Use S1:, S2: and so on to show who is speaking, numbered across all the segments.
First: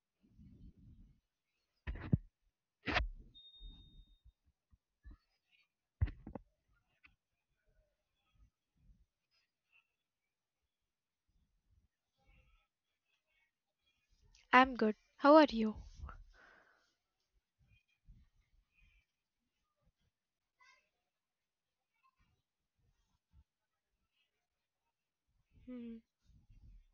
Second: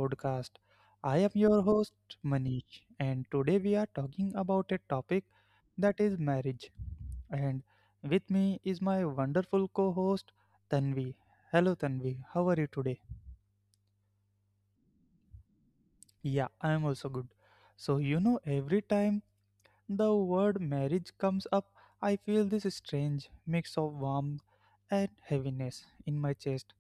S1: podcast. I am your host, Manish, and today we are talking about a topic that is marriage. And with me is my wonderful co host, Tanvi. Hello, Tanvi, how are you today?
S2: I'm good. How are you?
S1: Yeah, I am also good. Every time the word marriage comes up, I feel this strange mix of warmth and heaviness in my chest.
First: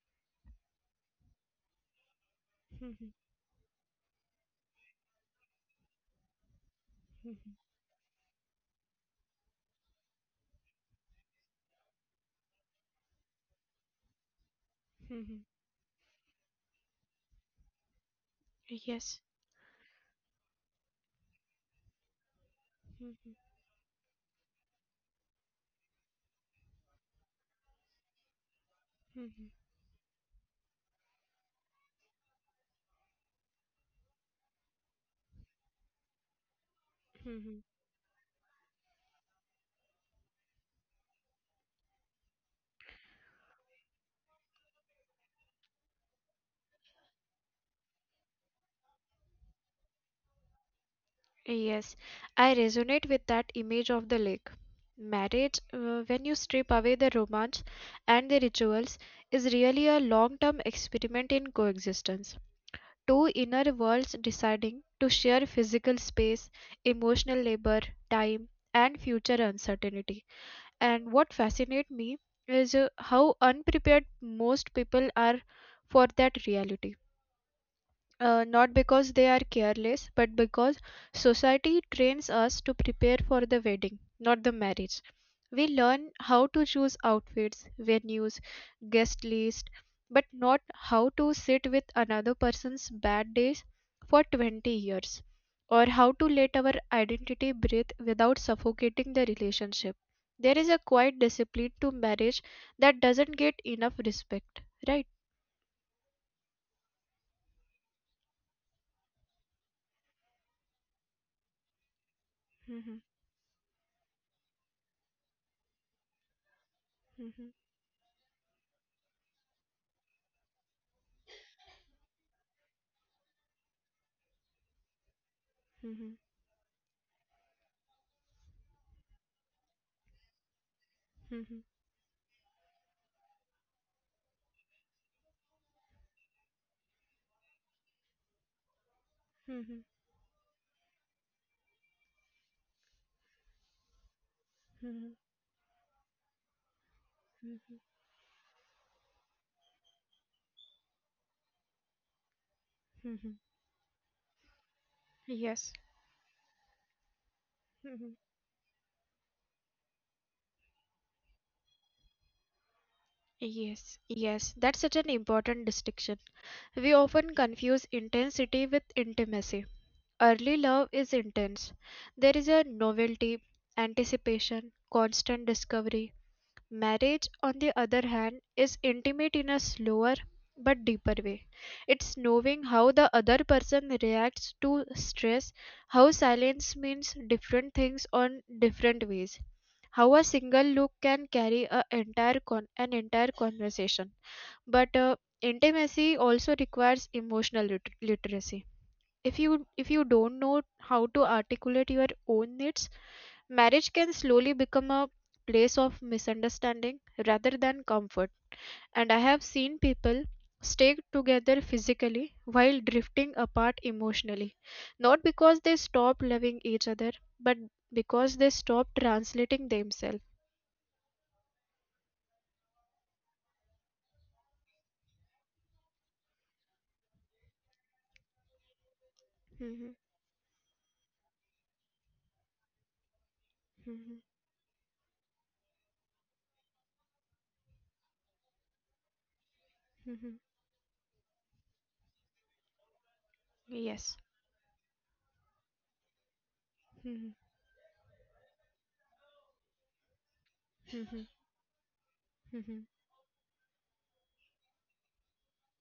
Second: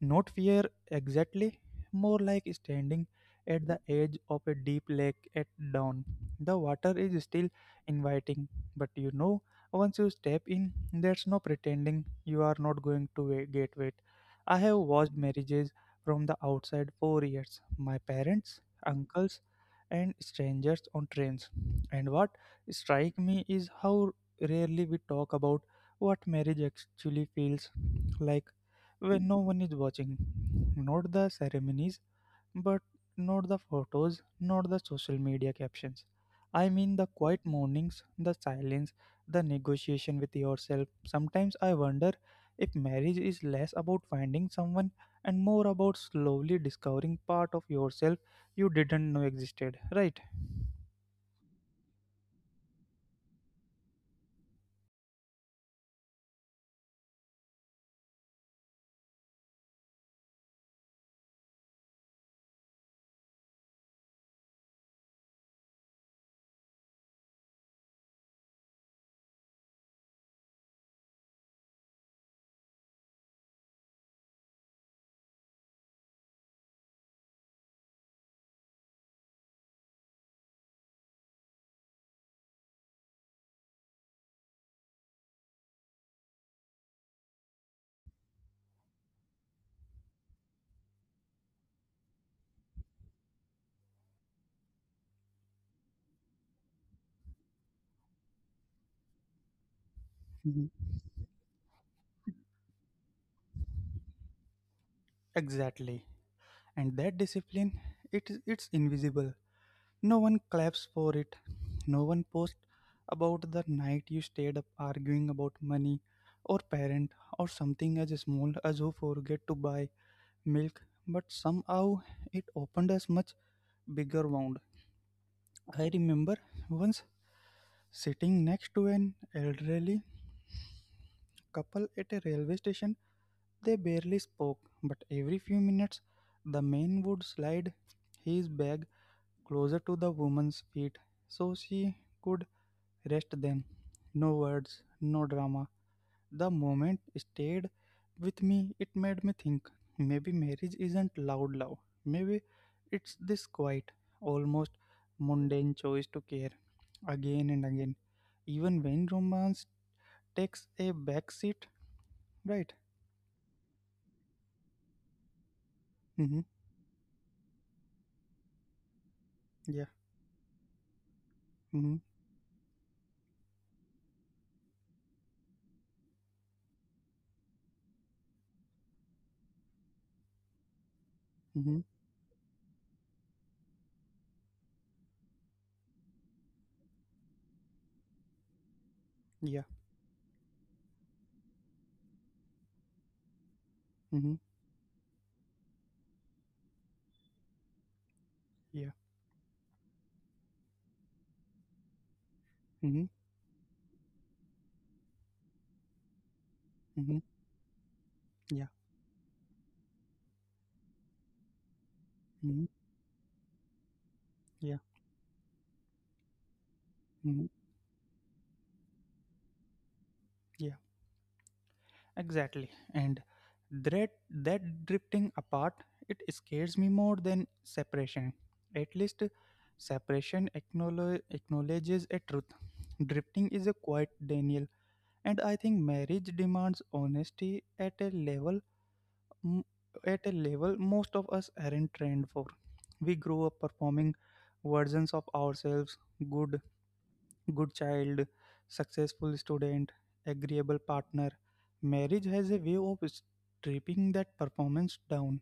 S1: Not fear exactly, more like standing at the edge of a deep lake at dawn. The water is still inviting, but once you step in, there's no pretending you are not going to get wet. I have watched marriages from the outside for years. My parents,
S2: Yes.
S1: uncles, and strangers on trains. And what strikes me is how rarely we talk about what marriage actually feels like when no one is watching. Not the ceremonies, but not the photos, not the social media captions. I mean the quiet mornings, the silence, the negotiation with yourself. Sometimes I wonder if marriage is less about finding someone and more about slowly discovering part of yourself you didn't know existed, right?
S2: Yes, I resonate with that image of the lake. Marriage, when you strip away the romance and the rituals, is really a long term experiment in coexistence. Two inner worlds deciding to share physical space, emotional labor, time, and future uncertainty. And what fascinates me is how unprepared most people are for that reality, not because they are careless, but because society trains us to prepare for the wedding, not the marriage. We learn how to choose outfits, venues, guest list, but not how to sit with another person's bad days for 20 years, or how to let our identity breathe without suffocating the relationship. There is a
S1: Mhm.
S2: quiet discipline to marriage that doesn't get enough respect, right?
S1: Exactly. And that discipline, it is. It's invisible. No one claps for it. No one posts
S2: Mhm,
S1: about the night you stayed up arguing about money or parent
S2: mhm,
S1: or something as small as who forget to buy milk, but somehow it opened as much bigger wound.
S2: mhm,
S1: I remember once sitting next to an elderly
S2: mhm, mhm.
S1: couple at a railway station. They barely spoke, but every few minutes the man would slide his bag
S2: Mhm.
S1: closer to the woman's feet so she could Rest then. No
S2: Mhm,
S1: words, no drama. The moment
S2: mhm,
S1: stayed with me. It made me think maybe marriage isn't loud love. Maybe
S2: mhm.
S1: it's this quiet, almost
S2: Yes.
S1: mundane choice to care again and
S2: Mhm.
S1: again. Even when romance takes a back seat, right?
S2: Yes, yes, that's such an important distinction.
S1: Mm-hmm.
S2: We often confuse intensity with intimacy.
S1: Yeah.
S2: Early love is intense. There
S1: Mm-hmm.
S2: is a novelty, anticipation, constant discovery. Marriage, on the other hand, is intimate in a slower but deeper way. It's
S1: Mm-hmm.
S2: knowing how the other person reacts to stress, how silence means different things on different ways,
S1: Yeah.
S2: how a single look can carry an entire conversation,
S1: Mm-hmm.
S2: but intimacy also requires emotional literacy.
S1: Yeah.
S2: If you don't know how to articulate your own needs,
S1: Mm-hmm.
S2: marriage can slowly become a place of misunderstanding rather
S1: Mm-hmm.
S2: than comfort,
S1: Yeah.
S2: and I have seen people stay together physically while
S1: Mm-hmm.
S2: drifting apart emotionally,
S1: Yeah.
S2: not because they stop loving each other, but
S1: Mm-hmm.
S2: because they stop translating themselves.
S1: Yeah. Exactly. And that drifting apart, it scares me more than separation. At least
S2: Mhm.
S1: acknowledges a truth. Drifting is a
S2: Mhm,
S1: quiet denial, and I think marriage demands honesty at a level m-
S2: mhm.
S1: at a level most of us aren't trained for. We grow up
S2: Yes.
S1: performing versions of ourselves, good
S2: Mhm,
S1: good child, successful student, agreeable
S2: mhm,
S1: partner. Marriage
S2: mhm.
S1: has a way of stripping that performance down.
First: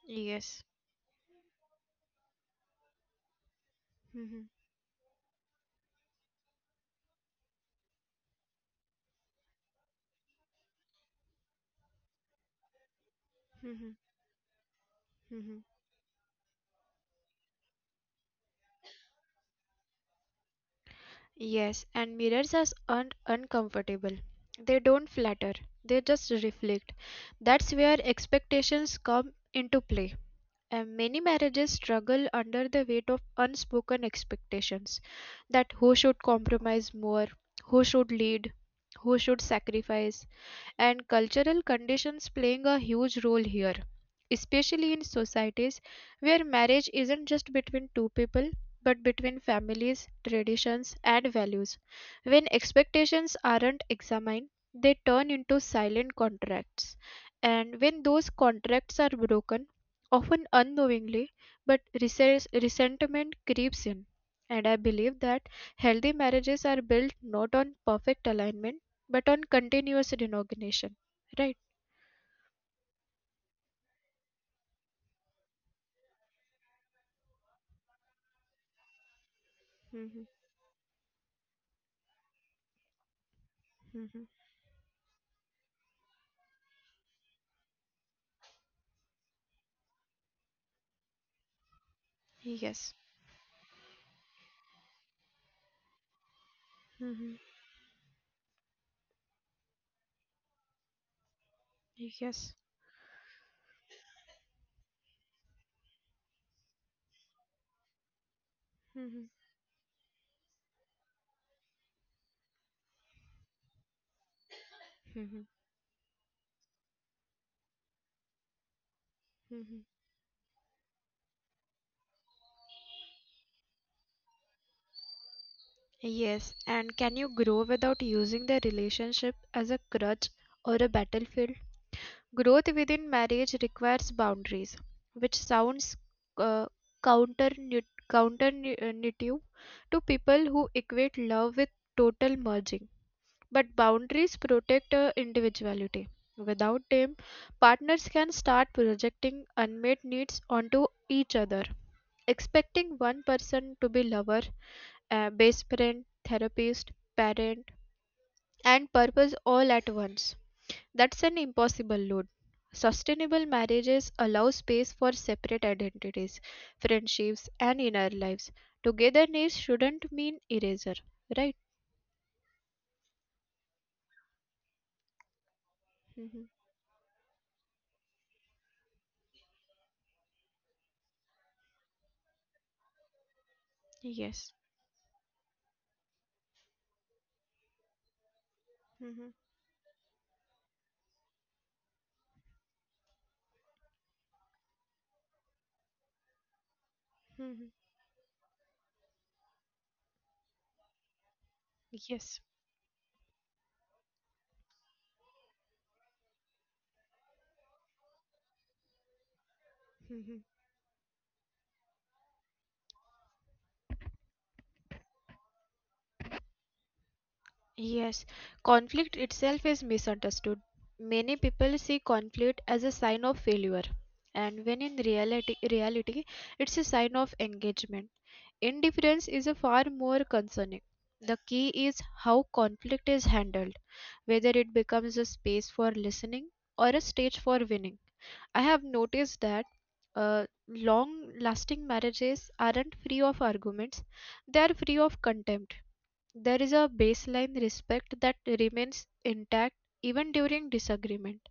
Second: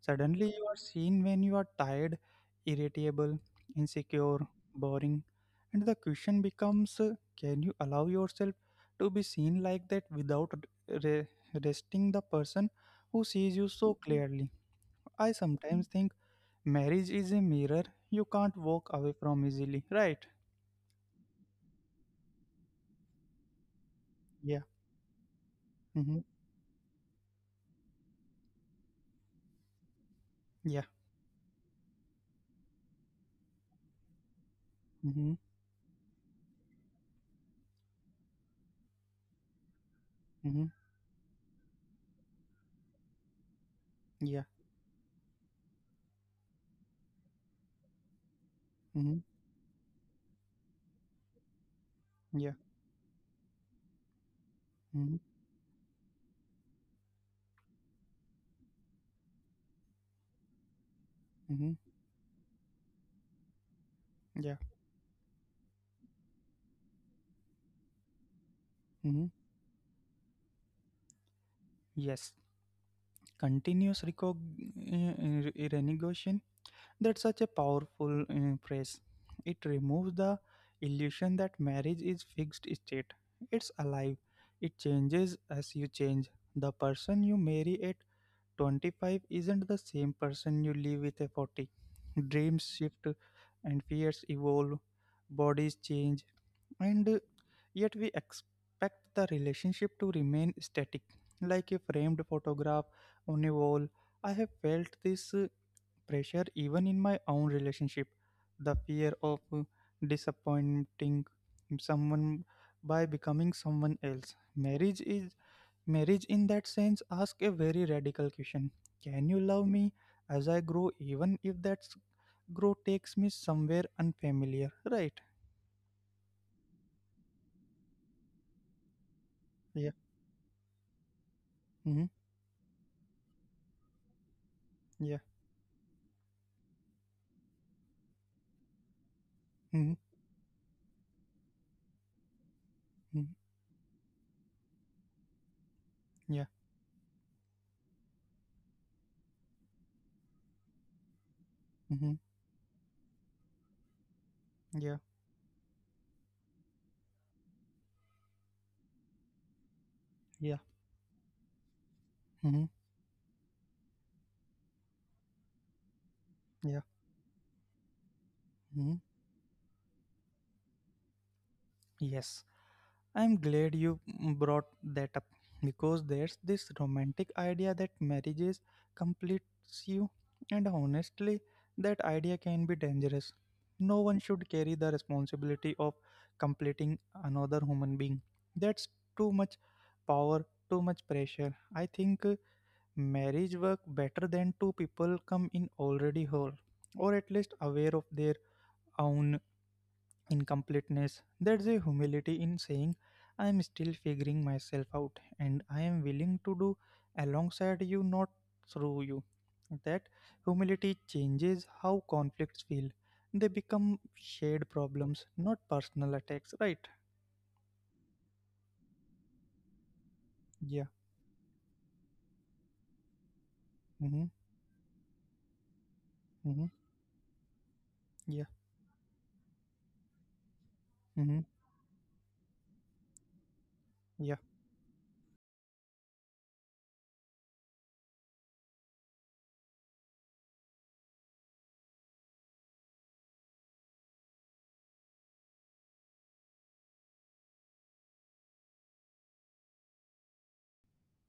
S1: Suddenly,
S2: Yes.
S1: you are seen when you are tired, irritable, insecure,
S2: Mhm,
S1: boring, and the question becomes can you allow yourself to be seen like that without re- resting the person who sees you
S2: mhm,
S1: so clearly? I
S2: mhm.
S1: sometimes think marriage is a mirror you can't walk away from easily, right?
S2: Yes, and mirrors are un uncomfortable.
S1: Yeah.
S2: They don't flatter, they just
S1: Mm-hmm.
S2: reflect. That's where expectations come into play.
S1: Yeah.
S2: And many marriages struggle under the weight of unspoken expectations,
S1: Mm-hmm.
S2: that who should compromise more, who should lead, who should sacrifice,
S1: Mhm.
S2: and cultural conditions playing a huge role here,
S1: Yeah.
S2: especially in societies where marriage isn't just between two people but
S1: Mhm.
S2: between families, traditions, and values. When
S1: Yeah.
S2: expectations aren't examined, they
S1: Mhm.
S2: turn into silent contracts. And when those contracts are broken, often unknowingly, but
S1: Mhm.
S2: resentment creeps in. And
S1: Yeah.
S2: I believe that healthy marriages are built not on perfect alignment but
S1: Mhm.
S2: on continuous recognition, right?
S1: Yes. Continuous renegotiation. That's such a powerful phrase. It
S2: Mm-hmm,
S1: removes the illusion that marriage is fixed state. It's
S2: mm-hmm.
S1: alive. It changes as you change. The person you marry at 25 isn't the same person you live with at 40. Dreams
S2: Yes.
S1: shift and fears evolve. Bodies change and
S2: Mm-hmm.
S1: uh, yet we expect the relationship to remain static like a framed
S2: Yes.
S1: photograph on a wall. I have felt this pressure even in my own relationship, the
S2: Hmm.
S1: fear of disappointing someone by becoming someone else.
S2: Hmm.
S1: Marriage in that sense asks a very radical question: can you
S2: Hmm.
S1: love me as I grow, even if that grow takes me somewhere unfamiliar, right?
S2: Yes. And can you grow without using the relationship as a
S1: Yeah.
S2: crutch or a battlefield?
S1: Hmm.
S2: Growth within marriage requires boundaries, which
S1: Yeah.
S2: sounds uh, counter counterintuitive to
S1: Hmm.
S2: people who equate love with total merging. But boundaries protect individuality.
S1: Yeah.
S2: Without them, partners can start projecting unmet needs onto each other.
S1: Mm-hmm.
S2: Expecting one person to be lover,
S1: Yeah.
S2: best friend, therapist, parent, and purpose all at once.
S1: Yeah.
S2: That's an impossible load.
S1: Mm-hmm.
S2: Sustainable marriages allow space for separate identities,
S1: Yeah.
S2: friendships, and inner lives.
S1: Mm-hmm.
S2: Togetherness shouldn't mean erasure, right?
S1: Yes. I'm glad you brought that up because
S2: Hmm.
S1: there's this romantic idea that marriages completes you, and honestly, that idea can be dangerous. No one
S2: Yes.
S1: should carry the responsibility of completing another human being. That's
S2: Hmm.
S1: too much power, too much pressure. I think marriage work better than two people come in already whole or at
S2: Hmm.
S1: least aware of their own incompleteness. There's a
S2: Yes.
S1: humility in saying, I am still figuring myself out and I am willing to do alongside you, not through you. That
S2: Mhm.
S1: humility changes how conflicts feel. They become shared problems, not personal attacks, right?
S2: Yes, conflict itself is misunderstood.
S1: Yeah.
S2: Many people see conflict as a sign of failure,
S1: Mm-hmm.
S2: and when in reality, it's a
S1: Mm-hmm.
S2: sign of engagement.
S1: Yeah.
S2: Indifference is a far more concerning. The
S1: Mm-hmm.
S2: key is how conflict is handled, whether
S1: Yeah.
S2: it becomes a space for listening or a stage for winning. I have noticed that long lasting marriages aren't free of arguments, they are free of contempt. There is a baseline respect that remains intact even during disagreement.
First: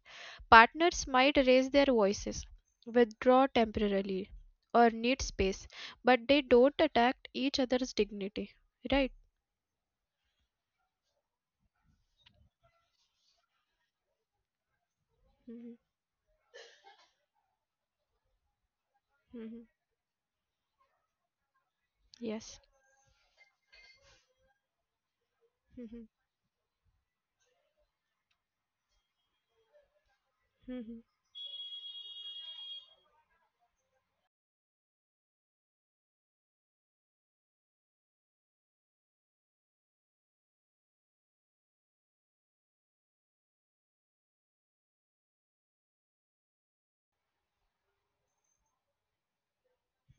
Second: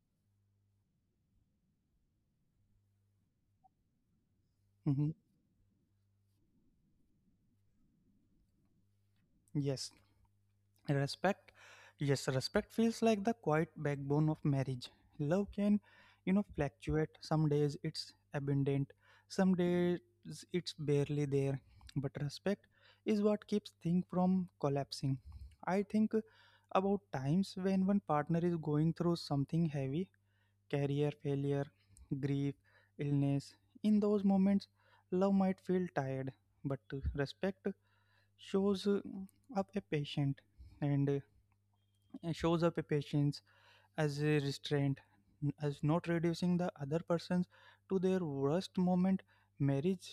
S2: Partners might raise their voices, withdraw temporarily, or
S1: Mm-hmm.
S2: need space, but they don't attack each other's dignity. Right?
S1: Yes. Respect. Yes, respect feels like the quiet backbone of marriage. Love can,
S2: Mhm,
S1: you know, fluctuate. Some days it's abundant, some
S2: mhm.
S1: days it's barely there, but
S2: Yes.
S1: respect is what keeps things from collapsing. I
S2: Mhm,
S1: think about times when one partner is going through something heavy:
S2: mhm,
S1: career failure, grief, illness. In those moments, love might feel tired, but respect shows uh, up a patient and uh, shows up a patience as a restraint, as not reducing the other persons to their worst moment.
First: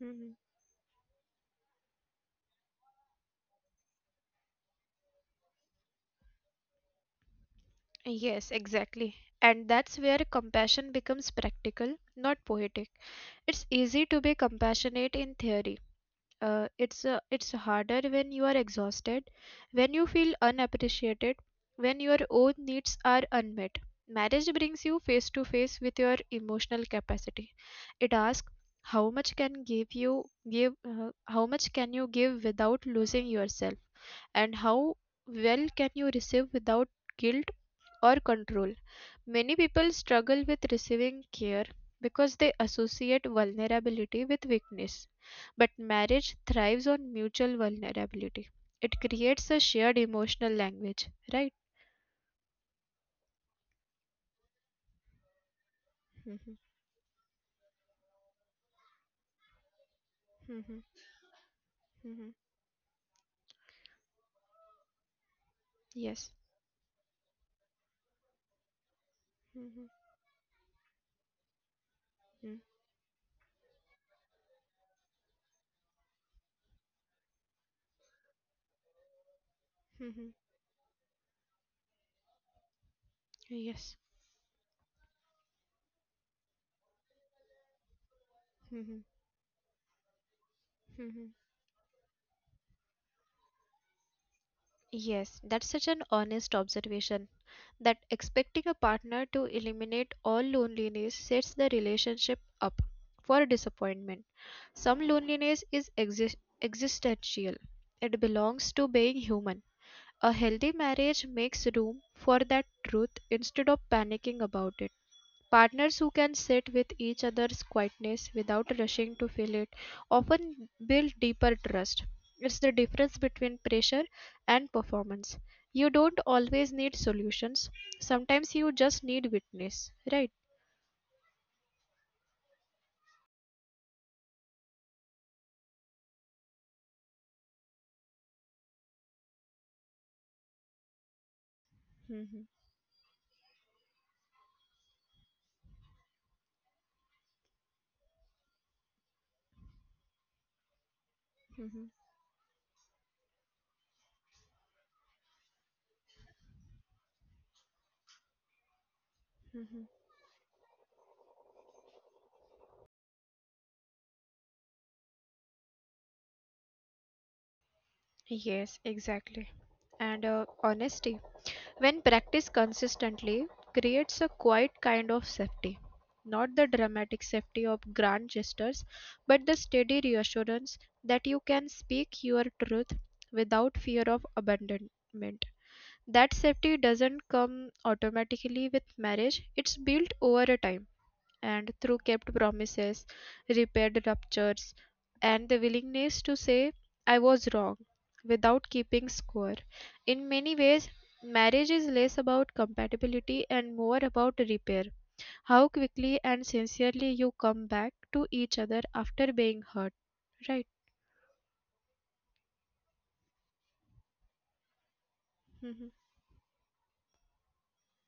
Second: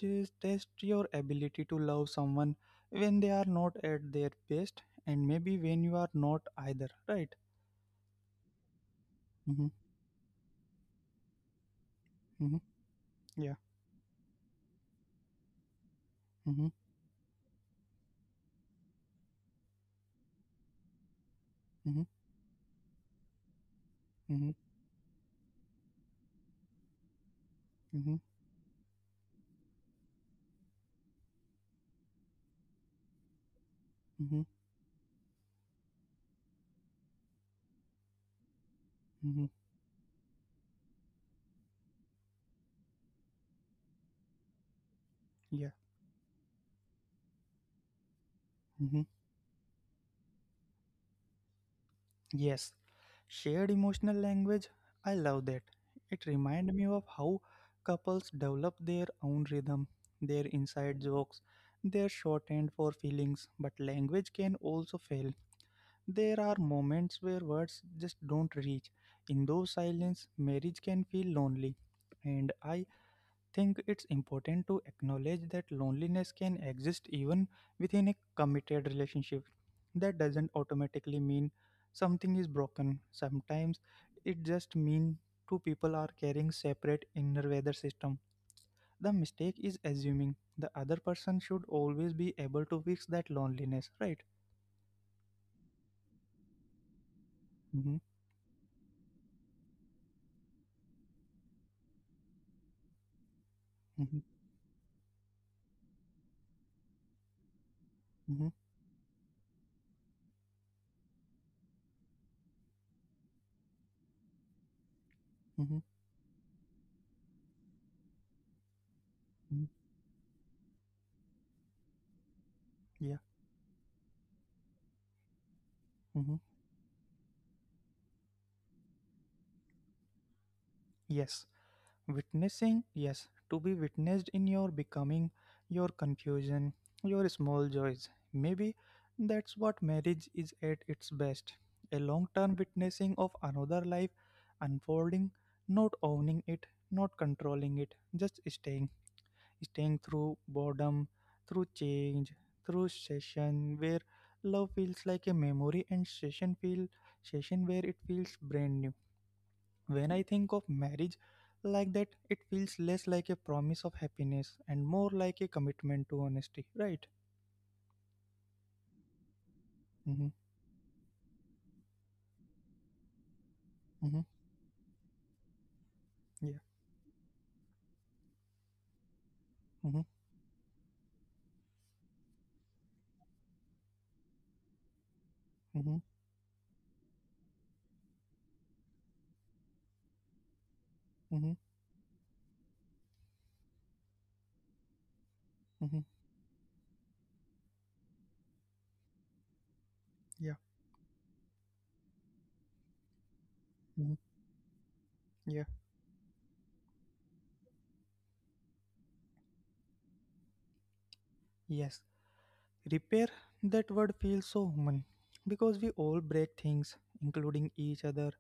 S2: mhm.
S1: test your ability to love someone when they are not at their best, and maybe when you are not either. Right?
S2: Yes, exactly. And
S1: Mm-hmm.
S2: that's where compassion becomes practical, not
S1: Mm-hmm.
S2: poetic.
S1: Yeah.
S2: It's easy to be compassionate in theory.
S1: Mm-hmm.
S2: It's it's harder when you are exhausted, when you feel unappreciated, when
S1: Mm-hmm.
S2: your own needs are unmet. Marriage
S1: Mm-hmm.
S2: brings you face to face with your emotional capacity. It
S1: Mm-hmm.
S2: asks how much can give you how much can you give without losing yourself,
S1: Mm-hmm.
S2: and how well can you receive without guilt or control.
S1: Mm-hmm.
S2: Many people struggle with receiving care because they associate vulnerability with weakness. But
S1: Yeah.
S2: marriage thrives on mutual vulnerability. It
S1: Mm-hmm.
S2: creates a shared emotional language, right?
S1: Yes, shared emotional language. I love that. It
S2: Mhm,
S1: reminds me of how couples develop their own rhythm, their
S2: mhm,
S1: inside jokes, their
S2: mhm.
S1: shorthand for feelings, but language can also fail.
S2: Yes.
S1: There are moments where words just don't reach. In those
S2: Mhm,
S1: silence, marriage can feel lonely. And
S2: mhm,
S1: I think it's important to acknowledge that loneliness can exist even within a committed relationship. That
S2: mhm.
S1: doesn't automatically mean something is broken. Sometimes
S2: Yes.
S1: it just means two people are carrying separate inner weather system. The
S2: Mhm,
S1: mistake is assuming the other person
S2: mhm.
S1: should always be able to fix that loneliness, right?
S2: Yes, that's such an honest observation,
S1: Mm-hmm.
S2: that expecting a partner to eliminate all loneliness sets the relationship up for
S1: Mm-hmm.
S2: disappointment. Some loneliness is existential, it
S1: Mm-hmm.
S2: belongs to being human. A healthy marriage makes room for that truth instead of panicking about it.
S1: Mm-hmm.
S2: Partners who can sit with each other's quietness without rushing to
S1: Mm-hmm.
S2: fill it often build deeper trust. It's the
S1: Yeah.
S2: difference between pressure and performance. You
S1: Mm-hmm.
S2: don't always need solutions, sometimes you just need witness, right?
S1: Yes. Witnessing, yes, to be witnessed in your becoming, your confusion, your small joys. Maybe that's what marriage is at its best, a long term
S2: Mhm,
S1: witnessing of another life unfolding, not owning it, not controlling it, just staying. Staying through boredom, through
S2: mhm,
S1: change, through session where love feels like a memory and session feel session where it feels brand new.
S2: mhm.
S1: When I think of marriage like that, it feels less like a promise of happiness and more like a commitment to honesty, right?
S2: Yes, exactly.
S1: Mm-hmm.
S2: And honesty, when practiced consistently,
S1: Mm-hmm.
S2: creates a quiet kind of safety.
S1: Yeah.
S2: Not the dramatic safety of grand gestures, but the
S1: Mm-hmm.
S2: steady reassurance that you can speak your truth without fear of abandonment.
S1: Mm-hmm.
S2: That safety doesn't come automatically with marriage, it's built over a time
S1: Mm-hmm.
S2: and through kept promises, repaired ruptures, and the
S1: Mm-hmm.
S2: willingness to say, I was wrong, without keeping score. In
S1: Yeah.
S2: many ways, marriage is less about compatibility and more
S1: Mm-hmm.
S2: about repair.
S1: Yeah.
S2: How quickly and sincerely you come back to each other after being hurt. Right?
S1: Yes. Repair, that word feels so human because we all
S2: Mhm,
S1: break things, including each other.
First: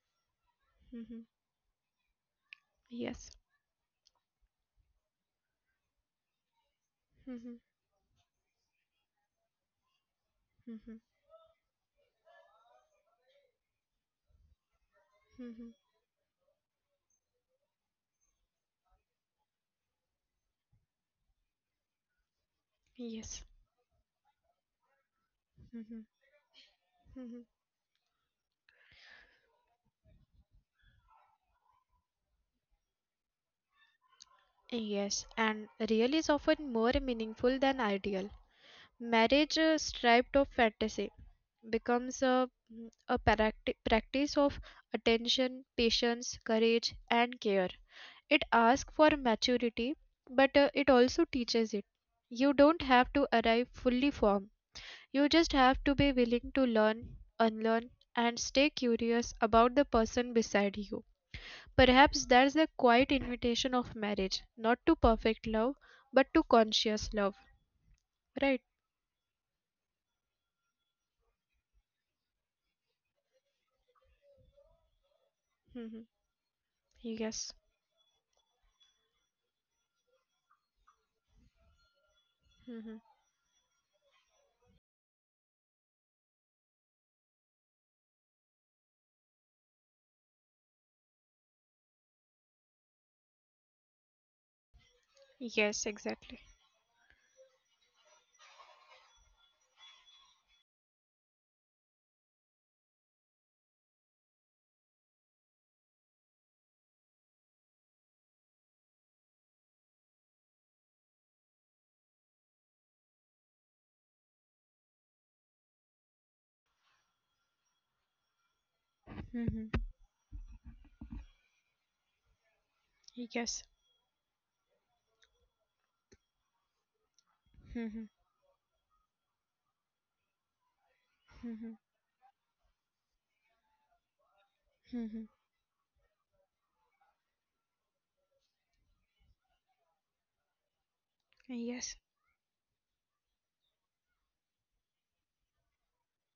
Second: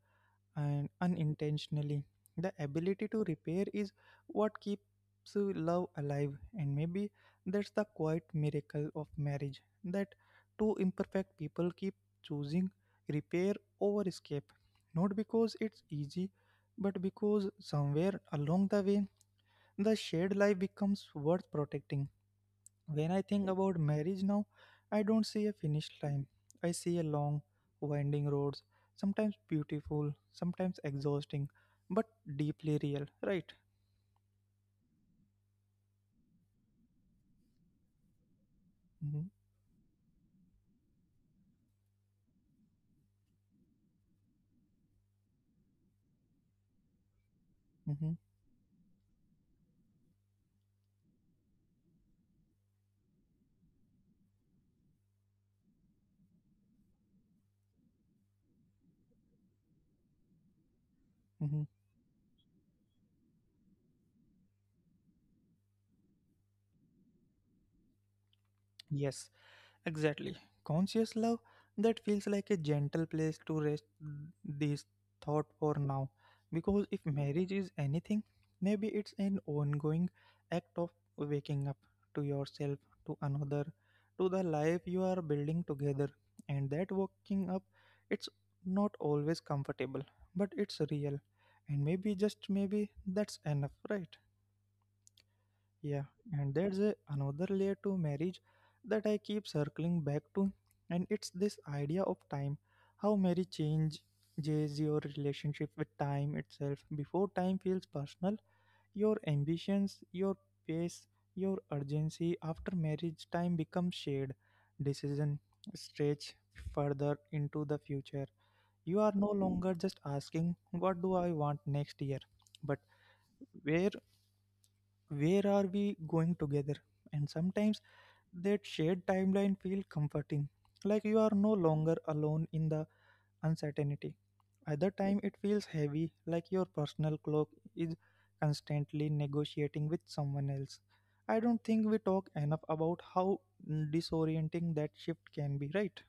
S1: And
S2: mhm.
S1: unintentionally. The ability to
S2: Yes.
S1: repair is what keeps love alive, and maybe
S2: Mhm,
S1: that's the quiet miracle of marriage, that two
S2: mhm,
S1: imperfect people keep choosing repair over escape. Not because
S2: mhm.
S1: it's easy, but because somewhere along the way the shared life becomes worth protecting. When I think
S2: Yes.
S1: about marriage now, I don't see a finish line.
S2: Mhm,
S1: I see a long,
S2: mhm.
S1: winding road, sometimes beautiful, sometimes exhausting, but deeply real, right?
S2: Yes, and real is often more meaningful than ideal.
S1: Mm-hmm.
S2: Marriage, stripped of fantasy, becomes a, practice of attention, patience, courage, and care.
S1: Mm-hmm.
S2: It asks for maturity, but it also teaches it. You don't have to arrive fully formed. You just have to be willing to learn, unlearn, and stay curious about the person beside you.
S1: Mm-hmm.
S2: Perhaps that's the quiet invitation of marriage, not to perfect love, but to conscious love. Right?
S1: Yes, exactly. Conscious love, that feels like a gentle place to rest this thought for now. Because if marriage
S2: Yes.
S1: is anything, maybe it's an ongoing act of waking up to yourself,
S2: Mm-hmm.
S1: to another, to the life you are building together. And that waking up, it's not always comfortable, but it's real. And maybe, just maybe, that's enough, right?
S2: Yes,
S1: Yeah,
S2: exactly.
S1: another layer to marriage that I keep circling back to, and it's this idea of time. How marriage changes your relationship with time itself. Before, time feels personal, your ambitions, your pace, your urgency. After marriage, time becomes shared. Decision stretch further into the future. You are no
S2: Mm-hmm.
S1: longer just asking, what do I want next year, but
S2: Yes.
S1: where, are we going together? And
S2: Mm-hmm.
S1: sometimes that shared timeline feels comforting, like you are
S2: Mm-hmm.
S1: no longer alone in the uncertainty. Other
S2: Mm-hmm.
S1: time it feels heavy, like your personal clock is constantly negotiating with someone else. I don't
S2: Yes.
S1: think we talk enough about how disorienting that shift can be, right?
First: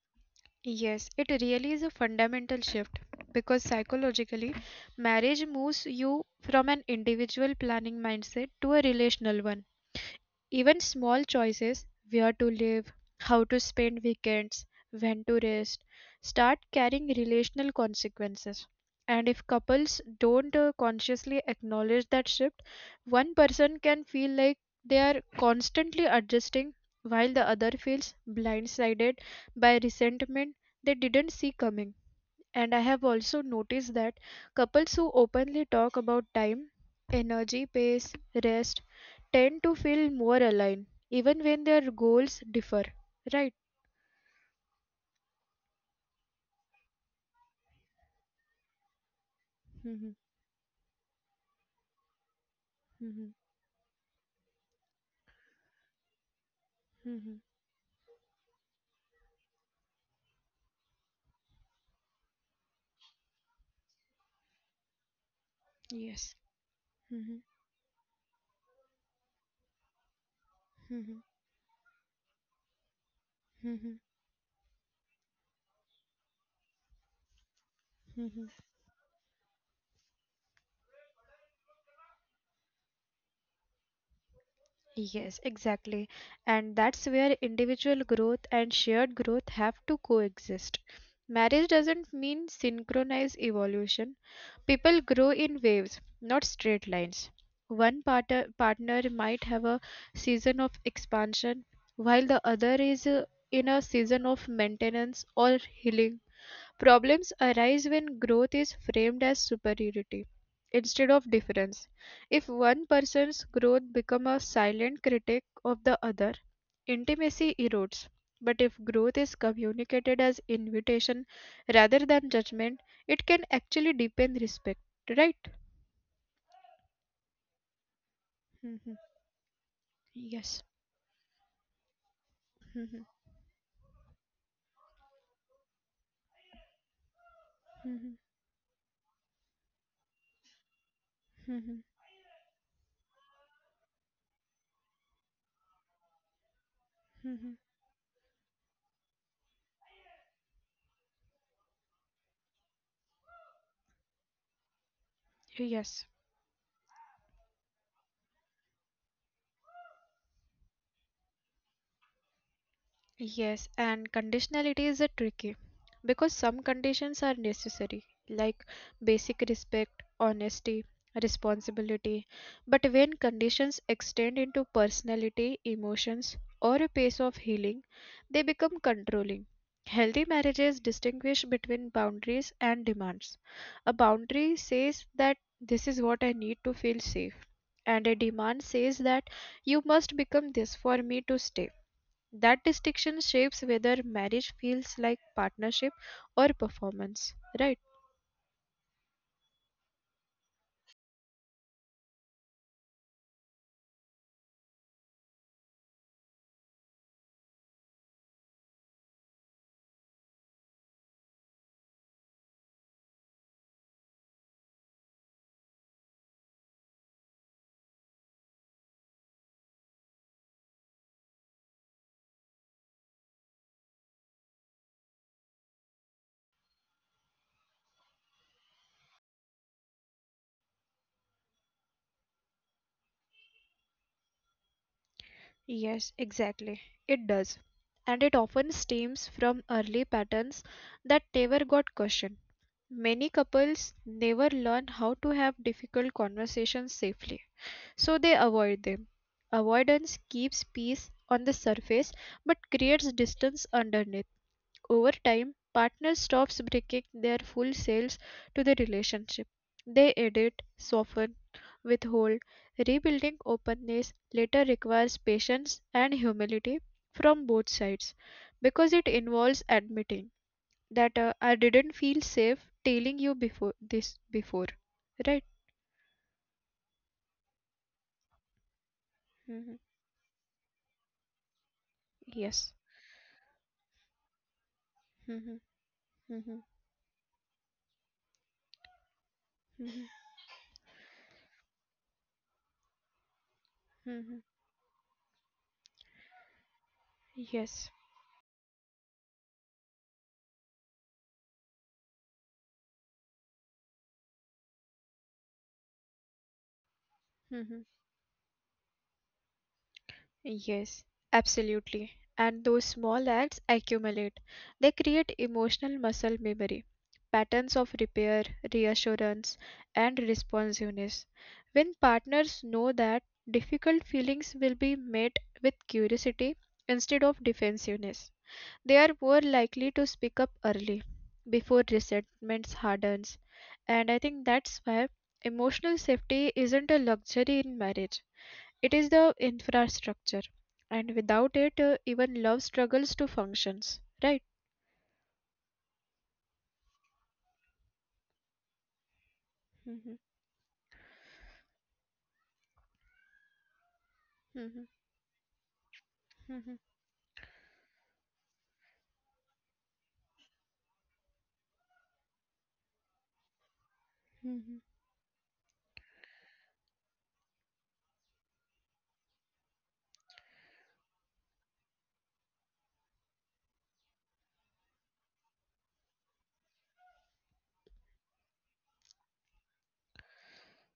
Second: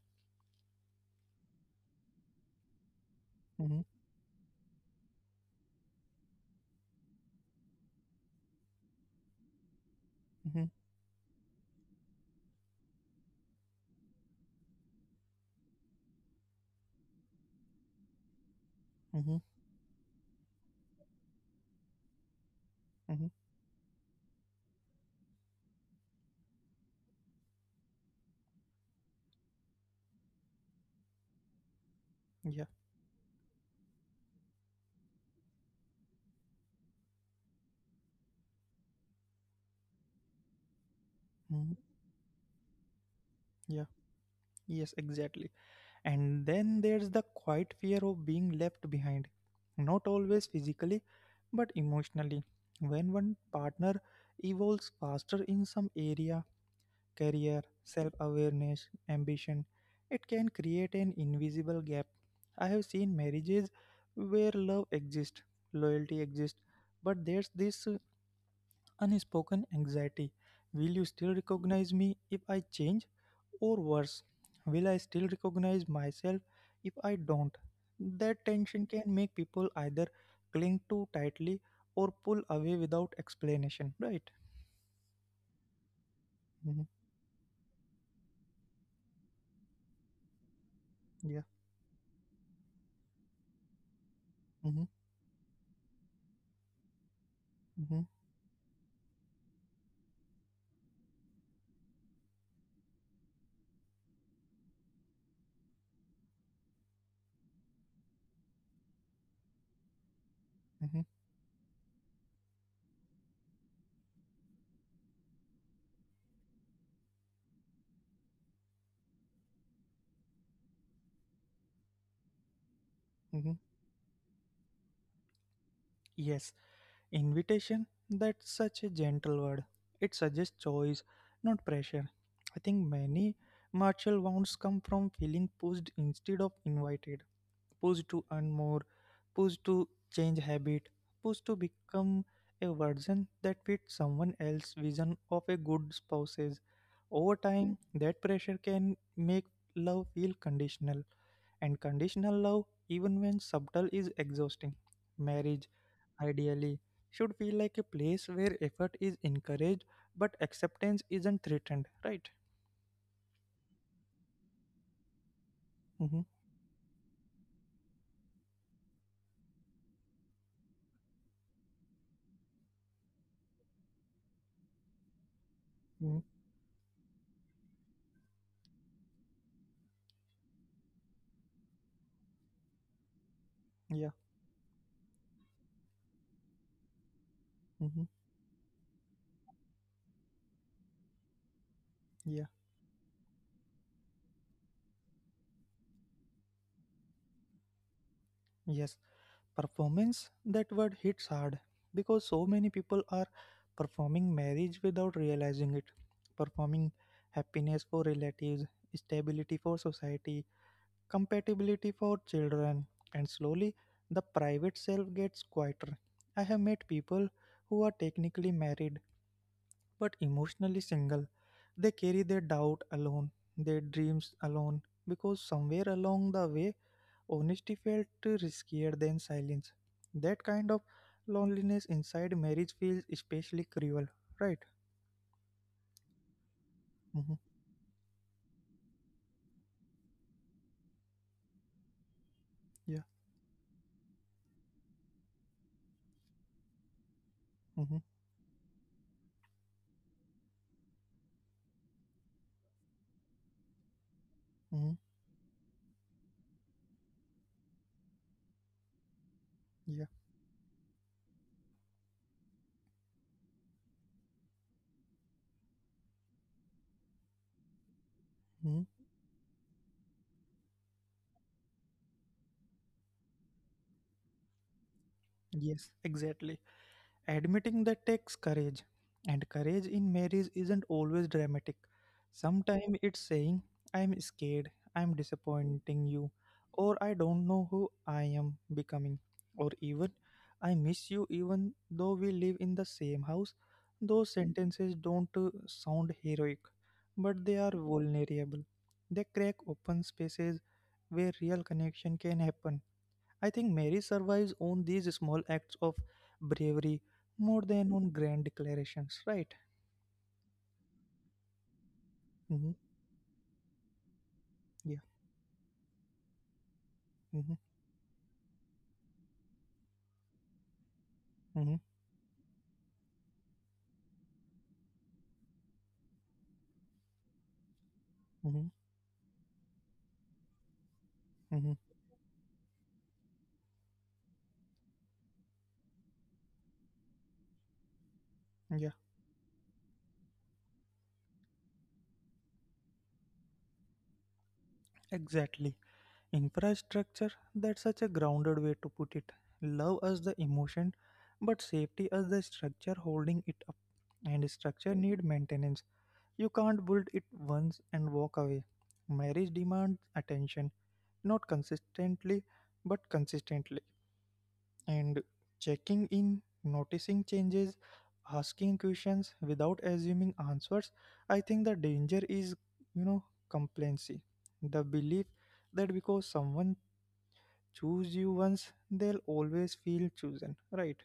S2: Yes, it really is a fundamental shift because
S1: Mm-hmm.
S2: psychologically, marriage moves you from an individual planning mindset to a relational one.
S1: Mm-hmm.
S2: Even small choices, where to live, how to spend weekends, when to rest, start carrying relational consequences. And
S1: Mm-hmm.
S2: if couples don't consciously acknowledge that shift,
S1: Mm-hmm.
S2: one person can feel like they are constantly adjusting while the other feels blindsided by resentment they didn't see coming.
S1: Yeah.
S2: And I have also noticed that couples who openly talk about time, energy, pace, rest tend to feel more aligned,
S1: Mm-hmm.
S2: even when their goals differ. Right?
S1: Yeah. Yes, exactly. And then there's the quiet fear of being left behind, not
S2: Mhm,
S1: always physically, but emotionally. When one
S2: mhm,
S1: partner evolves faster in some area, career,
S2: mhm.
S1: self awareness, ambition, it can create an invisible gap. I have seen marriages where love exists, loyalty exists,
S2: Yes.
S1: but there's
S2: Mhm,
S1: this unspoken anxiety. Will you still
S2: mhm,
S1: recognize me if I change? Or
S2: mhm,
S1: worse, will I still recognize myself if I don't? That
S2: mhm.
S1: tension can make people either cling too tightly or pull away without explanation, right?
S2: Yes, exactly.
S1: Hmm.
S2: And that's where individual growth and shared growth have to coexist.
S1: Yeah.
S2: Marriage doesn't mean synchronize evolution.
S1: Hmm.
S2: People grow in waves, not straight lines.
S1: Hmm.
S2: One partner might have a season of expansion, while the other is in a season of maintenance or healing. Problems arise when growth is framed as superiority
S1: Hmm.
S2: instead of difference. If one person's growth becomes a silent critic of the other, intimacy erodes. But if growth is communicated as invitation rather than judgment, it
S1: Hmm.
S2: can actually deepen respect, right?
S1: Yes, invitation, that's such a
S2: Mhm.
S1: gentle word. It suggests
S2: Yes.
S1: choice, not pressure. I think
S2: Mhm.
S1: many martial wounds come from feeling pushed instead of invited, push
S2: Mhm.
S1: to earn more, push to change habit, push to
S2: Mhm.
S1: become a version that fits someone else's vision of a good spouses. Over
S2: Mhm.
S1: time, that pressure can make love feel conditional, and conditional love, even when subtle, is exhausting. Marriage,
S2: Yes.
S1: ideally, should feel like a place where effort is encouraged but acceptance isn't threatened, right?
S2: Yes, and conditionality is a tricky
S1: Mm-hmm.
S2: because some conditions are necessary, like basic respect, honesty, responsibility. But when conditions extend into personality,
S1: Mm-hmm.
S2: emotions, or a pace of healing, they become controlling. Healthy marriages distinguish between boundaries and demands. A
S1: Yeah.
S2: boundary says that this is what I need to feel safe,
S1: Mm-hmm.
S2: and a demand says that you must become this for me to stay.
S1: Yeah.
S2: That distinction shapes whether marriage feels like partnership or performance, right?
S1: Yes, performance, that word hits hard because so many people are performing marriage without realizing it, performing happiness for relatives, stability for society, compatibility for children, and slowly the private self gets quieter. I have met people who are technically married but emotionally single. They carry their doubt alone, their dreams alone, because somewhere along the way honesty felt riskier than silence. That kind of loneliness inside marriage feels especially cruel, right?
S2: Yes, exactly. It
S1: Mm-hmm.
S2: does. And it often stems from early patterns that never got questioned.
S1: Yeah.
S2: Many couples never learn how to have difficult conversations safely,
S1: Mm-hmm.
S2: so they avoid them. Avoidance keeps peace on the surface but creates distance underneath.
S1: Mm-hmm.
S2: Over time, partners stops breaking their full selves to the relationship.
S1: Yeah.
S2: They edit, soften, withhold. Rebuilding openness later requires patience and humility from both sides
S1: Mm-hmm.
S2: because it involves admitting that, I didn't feel safe telling you before. Right?
S1: Yes, exactly. Admitting that takes courage, and
S2: Hmm.
S1: courage in marriage isn't always dramatic.
S2: Yes.
S1: Sometimes it's saying, I'm scared, I'm
S2: Hmm.
S1: disappointing you,
S2: Hmm.
S1: or I don't know who I am becoming, or even
S2: Hmm.
S1: I miss you even though we live in the same house. Those
S2: Hmm.
S1: sentences don't sound heroic, but they are
S2: Yes.
S1: vulnerable. They crack open spaces where real connection can happen. I think Mary survives on these small acts of bravery more
S2: Mhm.
S1: than on grand declarations, right?
S2: Yes, absolutely. And
S1: Hmm.
S2: those small acts accumulate. They
S1: Yeah.
S2: create emotional muscle memory,
S1: Hmm.
S2: patterns of repair, reassurance, and responsiveness.
S1: Hmm.
S2: When partners know that difficult feelings will be met with curiosity instead of defensiveness,
S1: Hmm.
S2: they are more likely to speak up early
S1: Hmm.
S2: before resentment hardens. And I think that's why emotional safety isn't a luxury in marriage.
S1: Yeah.
S2: It is the infrastructure, and without it, even love struggles to functions, right?
S1: Exactly. Infrastructure, that's such a grounded way to put it. Love as
S2: Mhm,
S1: the emotion, but safety as the structure holding it up. And
S2: mhm,
S1: structure need maintenance. You
S2: mhm,
S1: can't build it once and walk away. Marriage demands attention, not consistently, but consistently,
S2: mhm.
S1: and checking in, noticing changes, asking questions without assuming answers. I think the danger is, you know, complacency. The belief that because someone choose you once, they'll always feel chosen, right?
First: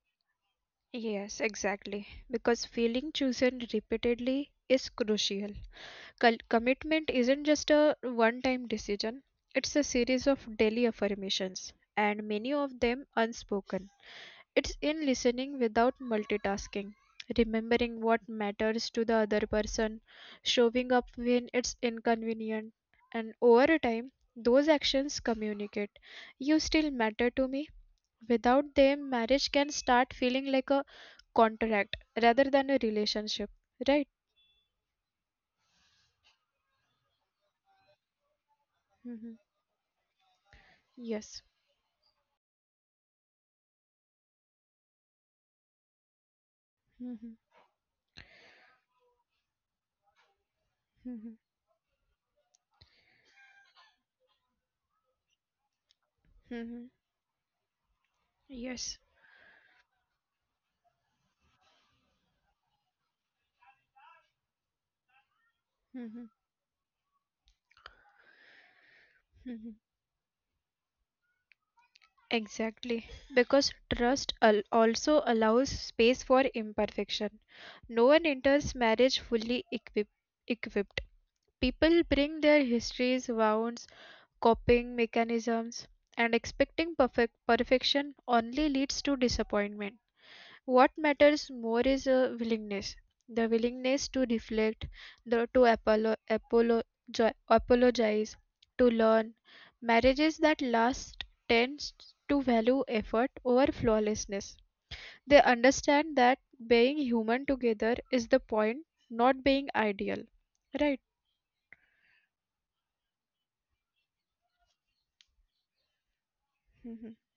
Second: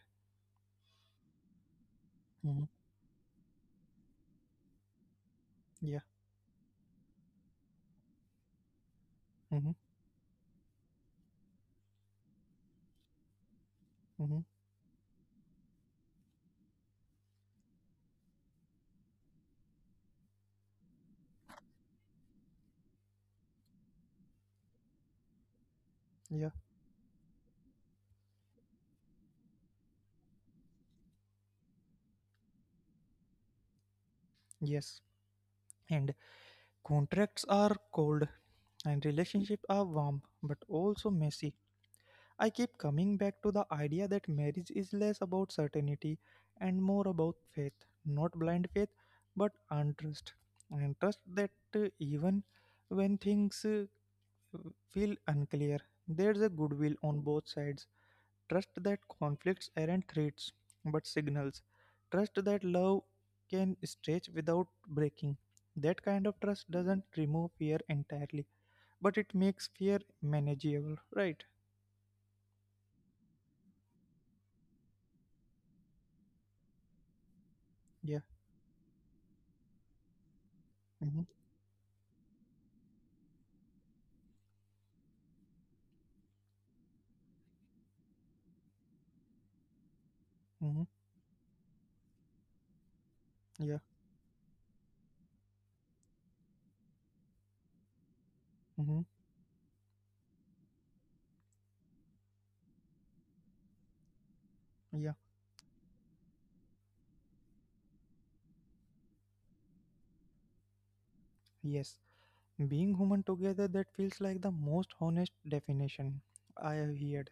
S2: Yes, exactly. Because
S1: Hmm.
S2: feeling chosen repeatedly is crucial.
S1: Yeah.
S2: Commitment isn't just a one time decision,
S1: Hmm.
S2: it's a series of daily affirmations, and many of them unspoken.
S1: Hmm.
S2: It's in listening without multitasking, remembering what matters to the other person, showing up when it's inconvenient, and over time, those actions communicate.
S1: Yeah.
S2: You still matter to me. Without them, marriage can start feeling like a contract rather than a relationship, right?
S1: Yes. And contracts are cold and
S2: Hmm.
S1: relationships are warm, but also
S2: Yes.
S1: messy. I keep coming back to the idea that marriage is less about certainty and more
S2: Hmm.
S1: about faith. Not blind faith, but untrust. And trust
S2: Hmm.
S1: that even when things feel unclear, there's a
S2: Hmm.
S1: goodwill on both sides. Trust
S2: Yes.
S1: that conflicts aren't threats, but signals. Trust that love can stretch without breaking. That
S2: Hmm.
S1: kind of trust doesn't remove fear entirely, but it makes fear manageable, right?
S2: Exactly, because trust also allows space for imperfection. No
S1: Yeah.
S2: one enters marriage equipped.
S1: Mm-hmm.
S2: People bring their histories, wounds, coping mechanisms, and expecting perfect perfection only leads to disappointment.
S1: Mm-hmm.
S2: What matters more is a willingness, the
S1: Yeah.
S2: willingness to reflect, the, to apolo, apolo, jo- apologize, to
S1: Mm-hmm.
S2: learn. Marriages that last tend to value effort over flawlessness.
S1: Yeah,
S2: They understand that being human together is the point, not being ideal. Right?
S1: yes. Being human together, that feels like the most honest definition I have
S2: Hmm.
S1: heard.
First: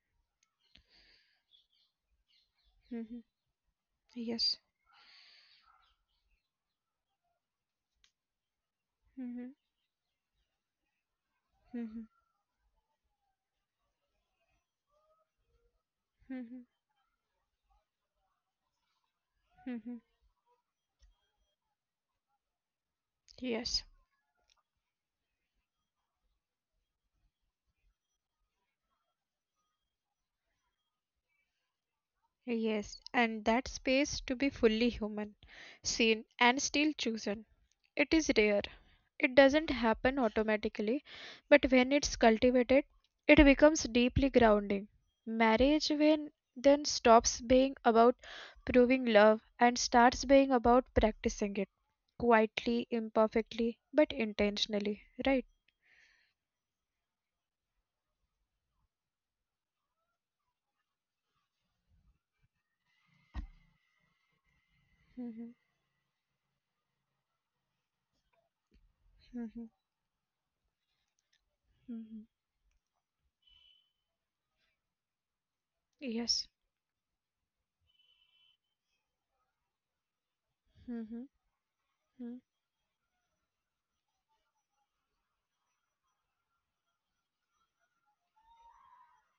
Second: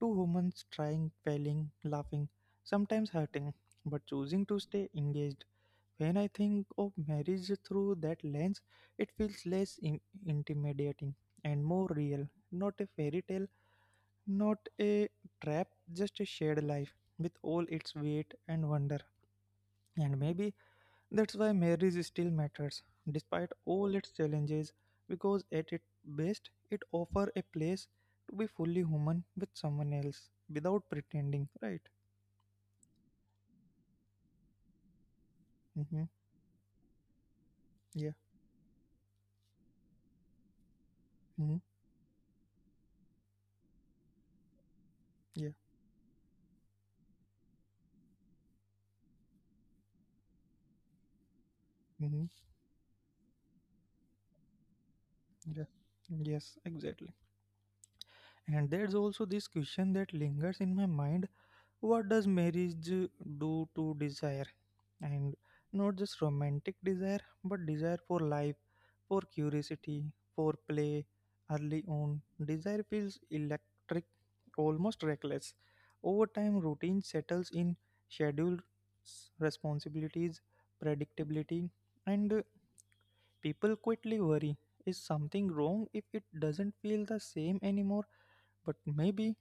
S1: Two humans trying, failing, laughing, sometimes
S2: Hmm.
S1: hurting, but choosing
S2: Yes.
S1: to stay engaged. When I think of marriage through that lens, it feels
S2: Mm-hmm.
S1: less intimidating and more real. Not a fairy tale, not a trap, just a shared
S2: Mm-hmm.
S1: life with all its weight and wonder.
S2: Hmm.
S1: And maybe that's why marriage still matters, despite
S2: Yes.
S1: all its challenges, because at its best, it offers a place to be fully human with someone else without pretending, right?
S2: Yes, and that space to be fully human,
S1: Mm-hmm.
S2: seen, and still chosen.
S1: Yeah.
S2: It is rare. It doesn't happen automatically,
S1: Mm-hmm.
S2: but when it's cultivated, it becomes deeply grounding.
S1: Yeah.
S2: Marriage when then stops being about proving love and starts being about practicing it
S1: Mm-hmm.
S2: quietly, imperfectly, but intentionally, right?
S1: Yeah. Yes, exactly. And there's also this question that lingers in my mind: what does marriage do to desire? And
S2: Mhm.
S1: not just romantic desire, but desire for life, for
S2: Mhm.
S1: curiosity, for play. Early on,
S2: Mhm.
S1: desire feels electric, almost reckless. Over
S2: Yes.
S1: time, routine settles in: scheduled responsibilities,
S2: Mhm.
S1: predictability, and
S2: Mhm.
S1: people quickly worry, is something wrong if it doesn't feel the same anymore? But maybe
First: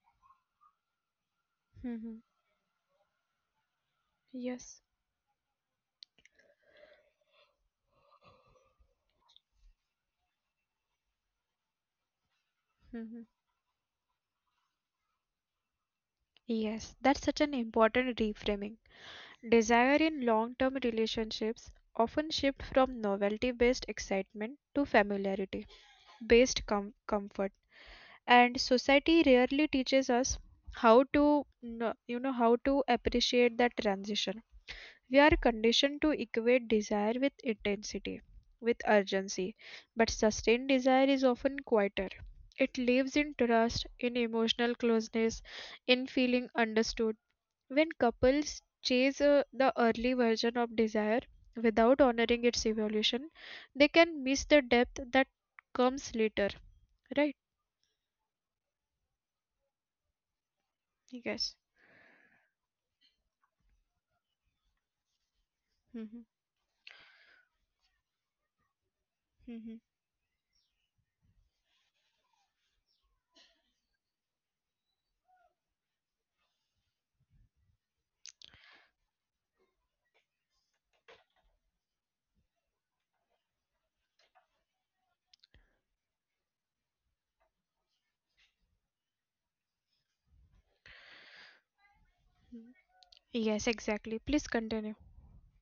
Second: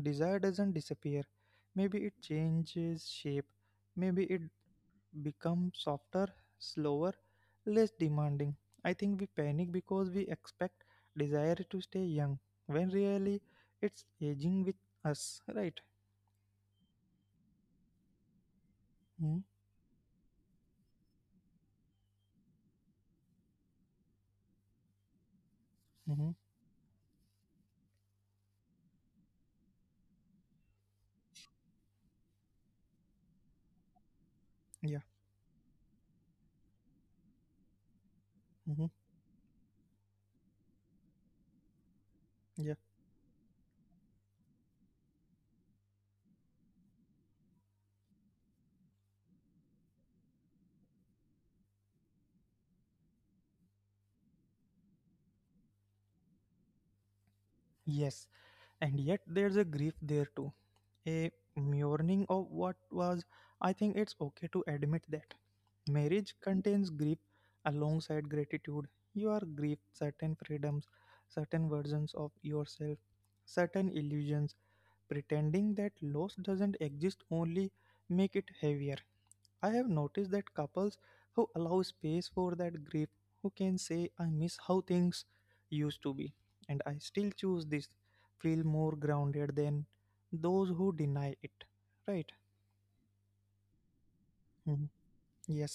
S1: desire doesn't disappear. Maybe it
S2: Mhm.
S1: changes shape. Maybe it
S2: Yes.
S1: become softer, slower, less demanding. I think we panic because we expect desire to stay young when
S2: Mm-hmm.
S1: really it's aging with us, right?
S2: Yes, that's such an important reframing. Desire in long term relationships often shift from novelty based excitement to familiarity
S1: Mm-hmm.
S2: based comfort. And society rarely teaches us how to how to appreciate that transition.
S1: Yeah.
S2: We are conditioned to equate desire with intensity, with
S1: Mm-hmm.
S2: urgency, but sustained desire is often quieter.
S1: Yeah.
S2: It lives in trust, in emotional closeness, in feeling understood when couples chase the early version of desire without honoring its evolution, they can miss the depth that comes later, right?
S1: Yes. And yet there's a grief there too. A
S2: Yes.
S1: mourning of what was. I think it's okay to admit that.
S2: Hmm.
S1: Marriage contains grief alongside gratitude. You are grief
S2: Hmm.
S1: certain freedoms, certain versions of yourself, certain illusions. Pretending that loss doesn't exist only make it heavier. I have noticed that couples who allow space for that grief, who can say, I miss how things used to be and I still choose this, feel more grounded than those who deny it, right?
S2: Yes, exactly. Please
S1: Mhm.
S2: continue.
S1: Yes.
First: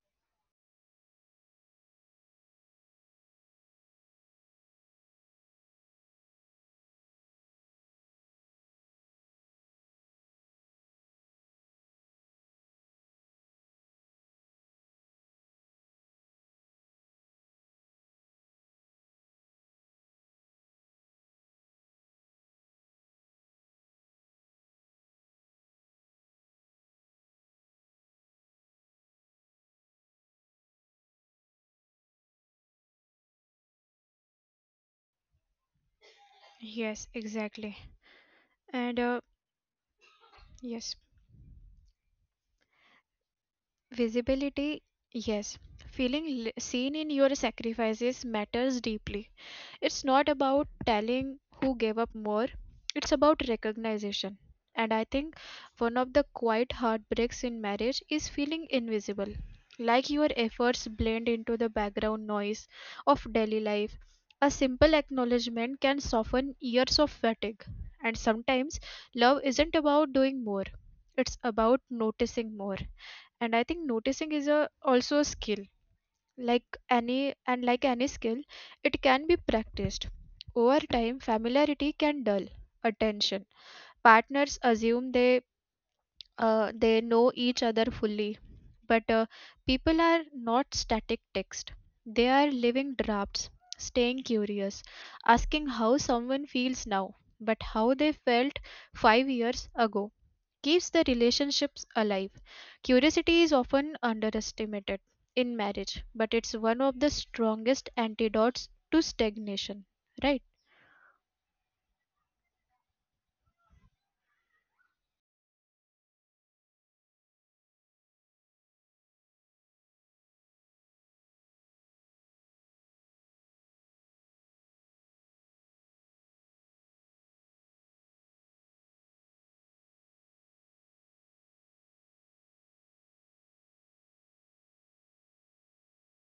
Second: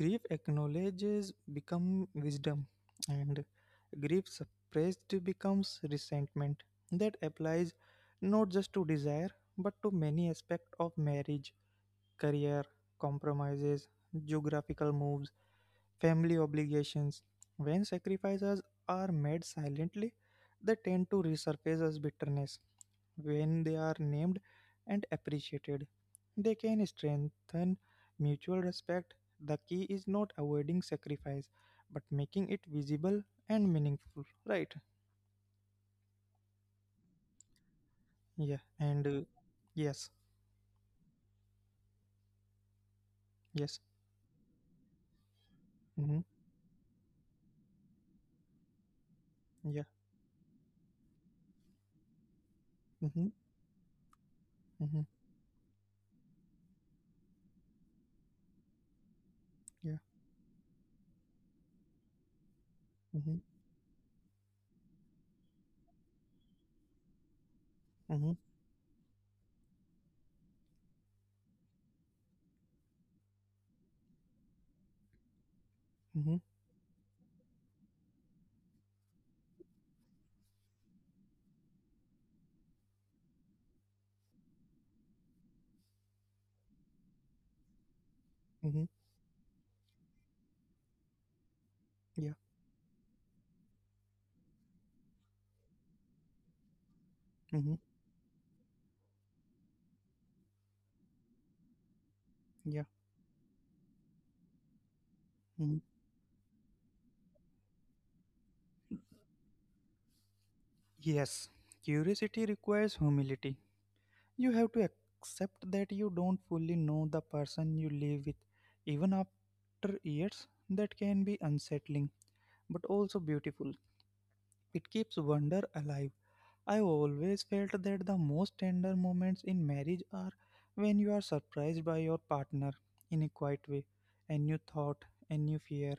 S1: Grief acknowledges become wisdom, and grief suppressed becomes resentment. That applies not just to desire, but to many aspects of marriage: career, compromises, geographical moves, family obligations. When sacrifices are made silently, they tend to resurface as bitterness. When they are named and appreciated, they can strengthen mutual respect. The key is not avoiding sacrifice, but making it visible and meaningful. Right?
S2: Yes, exactly.
S1: Yeah.
S2: And
S1: And yes,
S2: yes.
S1: yes.
S2: Visibility, yes.
S1: Mm-hmm.
S2: Feeling seen in your sacrifices matters deeply.
S1: Yeah.
S2: It's not about telling who gave up more, it's
S1: Mm-hmm.
S2: about recognition. And
S1: Mm-hmm.
S2: I think one of the quiet heartbreaks in marriage is feeling invisible,
S1: Yeah.
S2: like your efforts blend into the background noise of
S1: Mm-hmm.
S2: daily life. A simple acknowledgement can soften years of fatigue. And
S1: Mm-hmm.
S2: sometimes love isn't about doing more, it's about noticing more. And I think noticing is also a skill,
S1: Mm-hmm.
S2: like any skill, it can be practiced. Over time, familiarity can dull attention. Partners assume they know each other fully,
S1: Mm-hmm.
S2: but people are not static text,
S1: Yeah.
S2: they are living drafts. Staying curious, asking how someone feels now but
S1: Mm-hmm.
S2: how they felt 5 years ago, keeps the relationships alive.
S1: Yeah.
S2: Curiosity is often underestimated in
S1: Mm-hmm.
S2: marriage, but it's one of the strongest antidotes to stagnation, right?
S1: Yes, curiosity requires humility. You have to accept that you don't fully know the person you live with. Even after years, that can be unsettling, but also beautiful. It keeps wonder alive. I always felt that the most tender moments in marriage are when you are surprised by your partner in a quiet way, a new thought, a new fear,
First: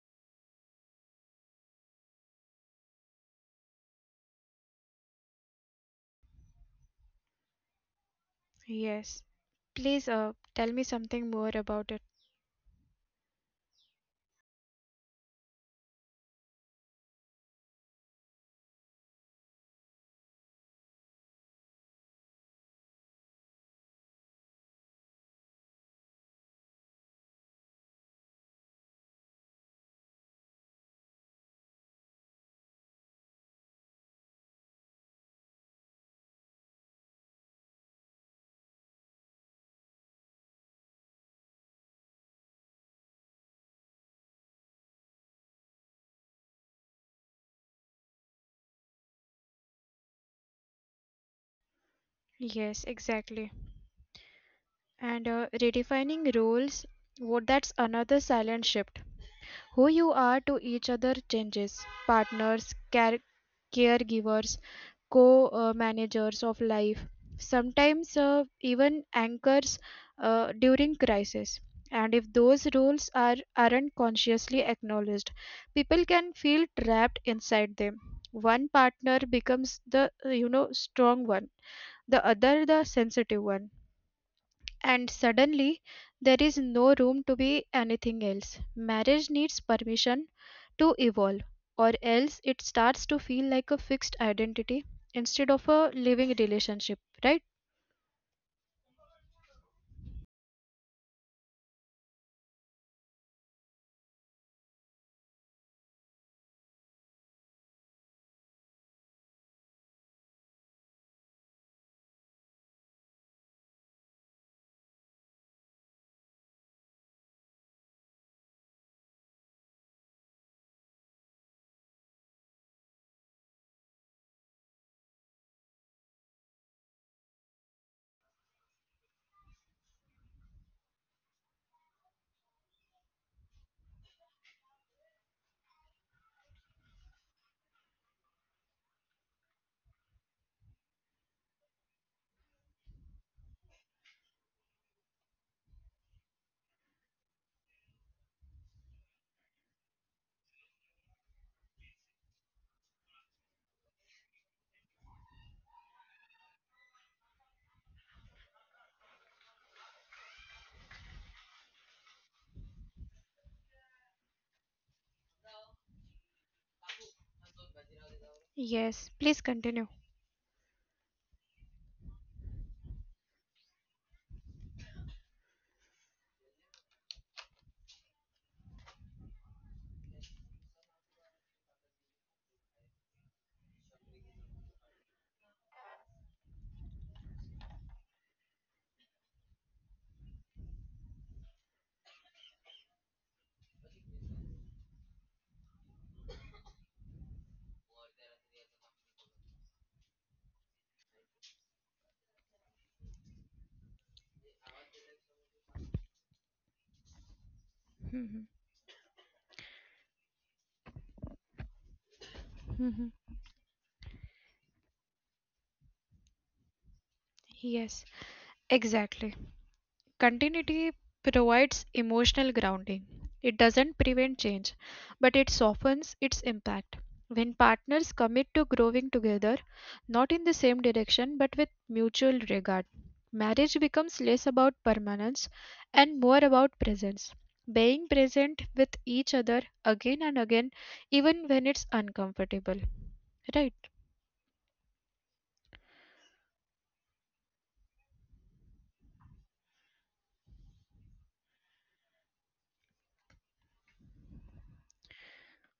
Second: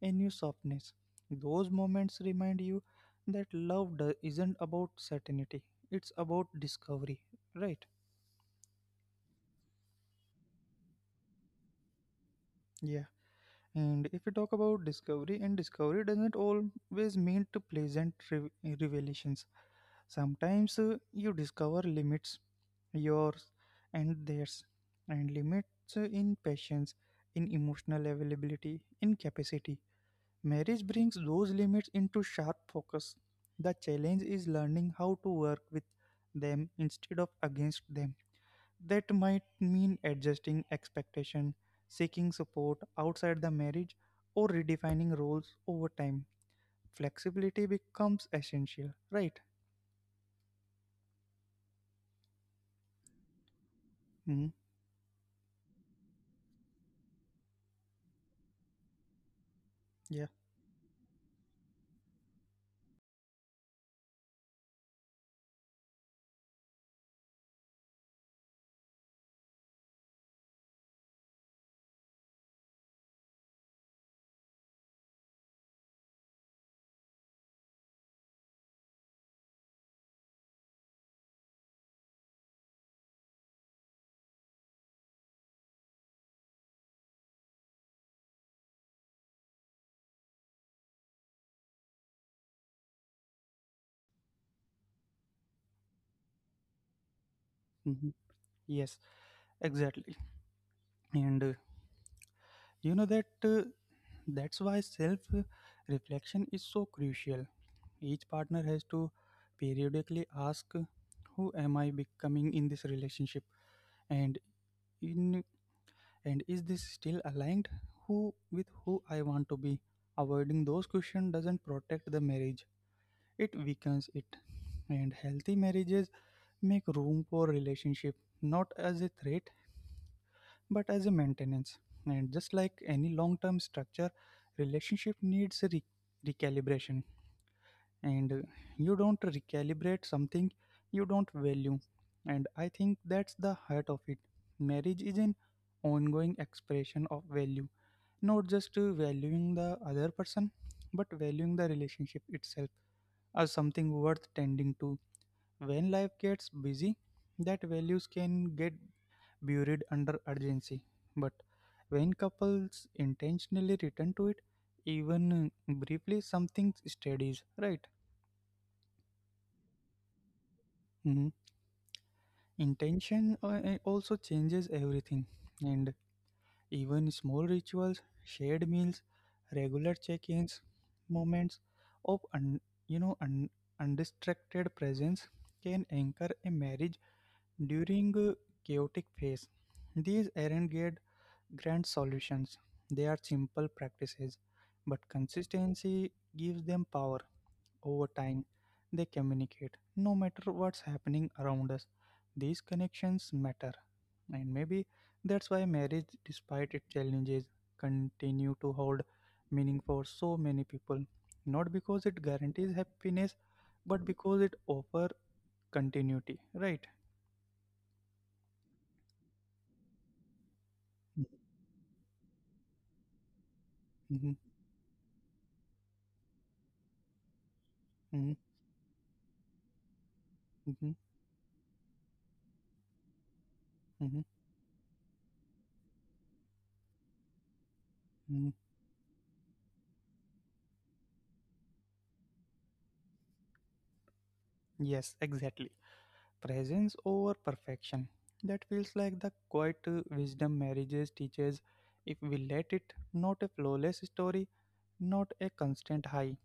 S1: a new softness. Those moments remind you that isn't about certainty, it's about discovery, right?
S2: Yes. Please tell me something more about it.
S1: Yeah. And if we talk about discovery, and discovery doesn't always mean to pleasant revelations. Sometimes you discover limits, yours and theirs, and limits in patience, in emotional availability, in capacity. Marriage brings those limits into sharp focus. The challenge is learning how to work with them instead of against them. That might mean adjusting expectation, seeking support outside the marriage, or redefining roles over time. Flexibility becomes essential, right?
S2: Yes, exactly.
S1: Hmm.
S2: And redefining roles, what that's another silent shift. Who
S1: Yeah.
S2: you are to each other changes. Partners, caregivers, co managers of life, sometimes even anchors during crisis. And if those roles aren't consciously acknowledged, people can feel trapped inside them. One partner becomes the strong one, the other the sensitive one, and suddenly, there is no room to be anything else. Marriage needs permission to evolve, or else it starts to feel like a fixed identity instead of a living relationship, right?
S1: Mm-hmm. Yes, exactly. And you know that that's why self reflection is so crucial. Each partner has to periodically ask who am I becoming in this relationship, and in and is this still aligned who with who I want to be. Avoiding those questions doesn't protect the marriage. It weakens it. And healthy marriages make room for relationship not as a threat but as a maintenance. And just like any long term structure, relationship needs recalibration. And you don't recalibrate something you don't value. And I think that's the heart of it. Marriage is an ongoing expression of value, not just valuing the other person, but valuing the relationship itself as something worth tending to. When life gets busy, that values can get buried under urgency. But when couples intentionally return to it, even briefly, something steadies, right?
S2: Yes, please continue.
S1: Mhm. Intention also changes everything, and even small rituals, shared meals, regular check-ins, moments of un, you know un, undistracted presence can anchor a marriage during a chaotic phase. These aren't good grand solutions. They are simple practices, but consistency gives them power. Over time, they communicate: no matter what's happening around us, these connections matter. And maybe that's why marriage, despite its challenges, continue to hold meaning for so many people. Not because it guarantees happiness,
S2: Mhm.
S1: but because it offers continuity, right?
S2: Yes, exactly. Continuity provides emotional grounding. It
S1: Mhm.
S2: doesn't prevent change, but it softens its impact. When
S1: Mhm.
S2: partners commit to growing together,
S1: Mhm.
S2: not in the same direction but with mutual regard,
S1: Mhm.
S2: marriage becomes less about permanence and more about presence.
S1: Mhm.
S2: Being present with each other again and again, even when it's uncomfortable. Right?
S1: Yes, exactly. Presence over perfection, that feels like the quiet wisdom marriages teaches, if we let it. Not a flawless story, not a constant high,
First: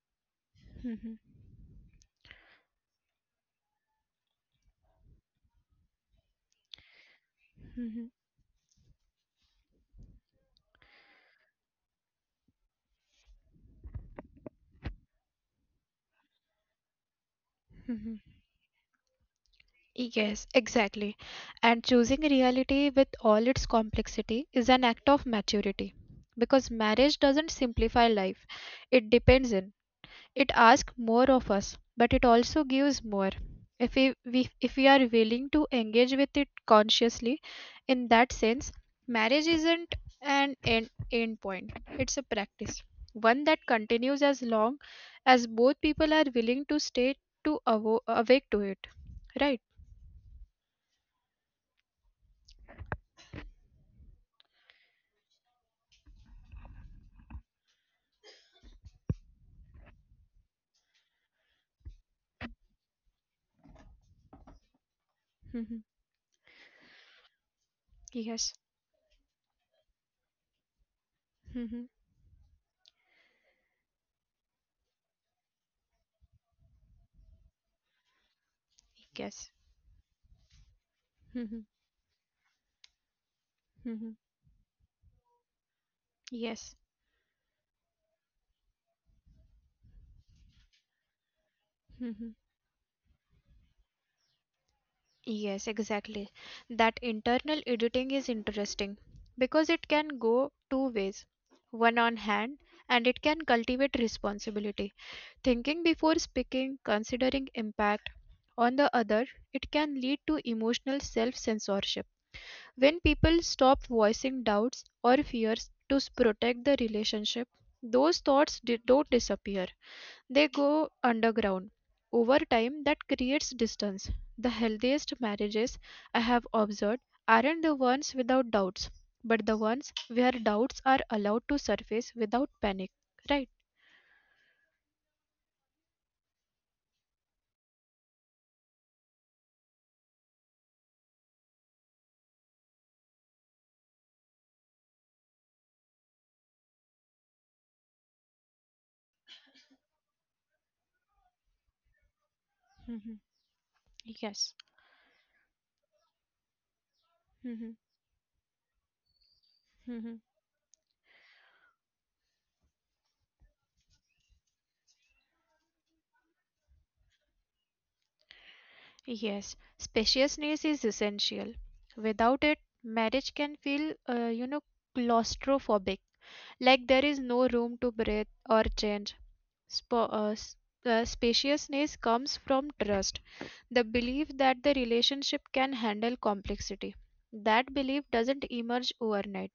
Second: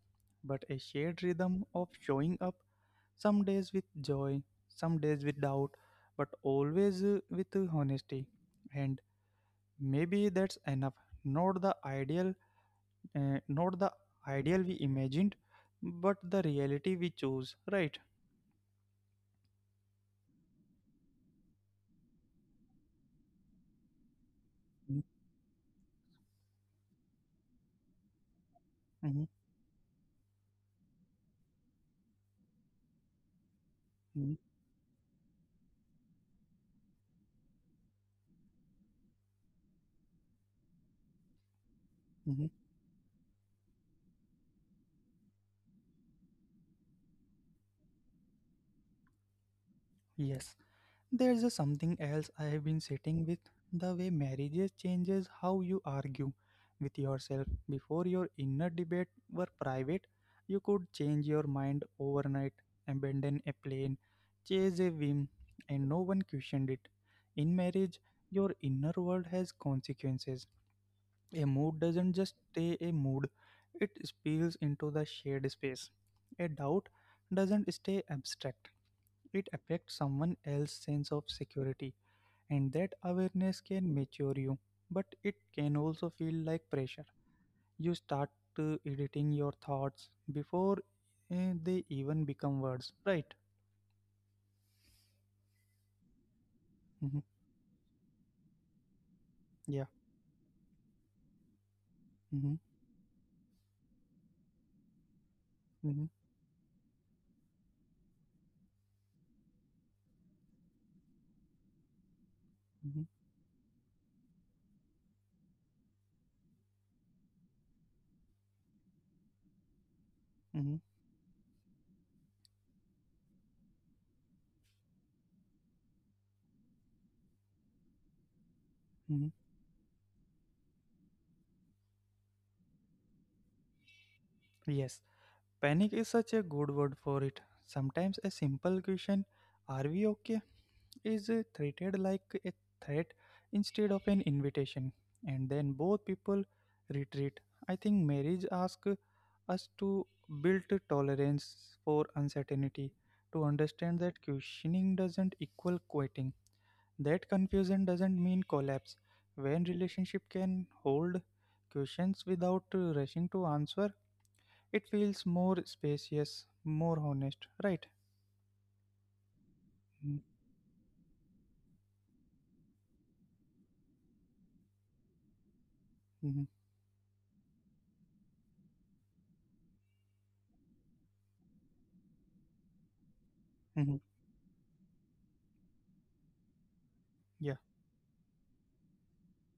S1: but a shared rhythm of showing up, some days with joy, some days with doubt, but always with honesty. And maybe that's enough. Not the ideal uh, not the ideal we imagined, but the reality we chose, right?
S2: Yes, exactly. And choosing reality with all its complexity is an
S1: Mhm.
S2: act of maturity because marriage doesn't simplify life. It
S1: Mhm.
S2: depends in. It asks more of us, but it also gives more. If we,
S1: Mhm.
S2: we if we are willing to engage with it consciously, in that sense, marriage isn't an end point. It's a
S1: Mhm.
S2: practice, one that continues as long as both people are willing to stay, to awake to it, right?
S1: Yes. There's a something else I have been sitting with: the way marriages changes how you argue with yourself. Before, your inner debate were private, you could change your mind overnight, abandon a plan, chase a whim, and no one questioned it. In marriage, your
S2: Yes.
S1: inner world has consequences. A mood
S2: Mhm.
S1: doesn't just stay a mood, it spills into the shared space. A doubt doesn't stay abstract, it
S2: Yes.
S1: affects someone else's sense of
S2: Mhm.
S1: security, and that awareness can
S2: Mhm.
S1: mature you, but it can also feel like
S2: Yes.
S1: pressure. You start editing your thoughts before they even
S2: Mhm.
S1: become words, right?
S2: Yes, exactly. That
S1: Hmm.
S2: internal editing is interesting because
S1: Yeah.
S2: it can go two ways. One on
S1: Hmm.
S2: hand, and it can cultivate responsibility. Thinking
S1: Hmm.
S2: before speaking, considering impact. On the other, it can lead to emotional self censorship. When
S1: Hmm.
S2: people stop voicing doubts or fears to protect the relationship, those thoughts don't disappear. They
S1: Hmm.
S2: go underground. Over time, that creates distance. The healthiest marriages I have observed aren't the ones without doubts,
S1: Hmm.
S2: but the ones where doubts are allowed to surface without panic, right?
S1: Yes, panic is such a good word for it. Sometimes a simple question, are we okay, is treated like a threat instead of an invitation, and then both people retreat. I think marriage asks us to build tolerance for uncertainty,
S2: Mhm.
S1: to understand that
S2: Yes.
S1: questioning doesn't equal quitting, that
S2: Mhm.
S1: confusion doesn't mean collapse. When relationship
S2: Mhm.
S1: can hold questions without rushing to answer, it feels more spacious, more honest, right?
S2: Yes, spaciousness is essential. Without it, marriage can feel, claustrophobic,
S1: Mm-hmm.
S2: like there is no room to breathe or change. Spa- uh, s- Spaciousness comes from trust, the
S1: Hmm.
S2: belief that the relationship can handle complexity.
S1: Yeah.
S2: That belief doesn't emerge overnight.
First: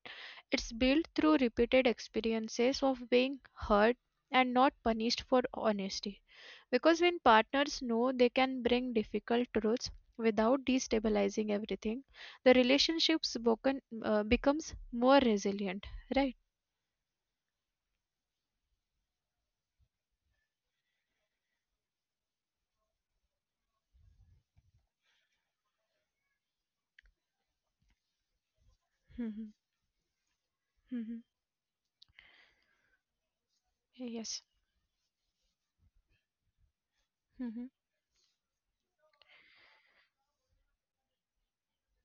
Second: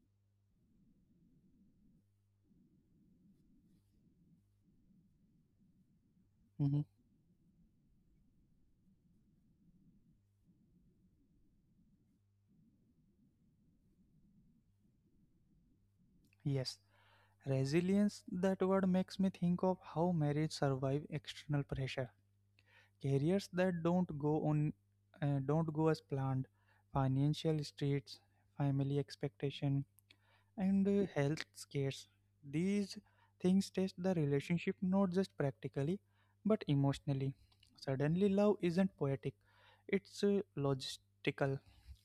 S2: It's built through repeated experiences of being hurt and not punished for honesty.
S1: Hmm.
S2: Because when partners know they can bring difficult truths without destabilizing everything, the relationships becomes more resilient, right?
S1: Yes. Resilience, that word makes me think of how marriage survive external pressure. Careers that don't go as planned, financial straits, family
S2: Mhm.
S1: expectation, and
S2: Mhm.
S1: health scares. These things test the
S2: Yes.
S1: relationship not just practically but emotionally.
S2: Mhm.
S1: Suddenly, love isn't poetic, it's logistical.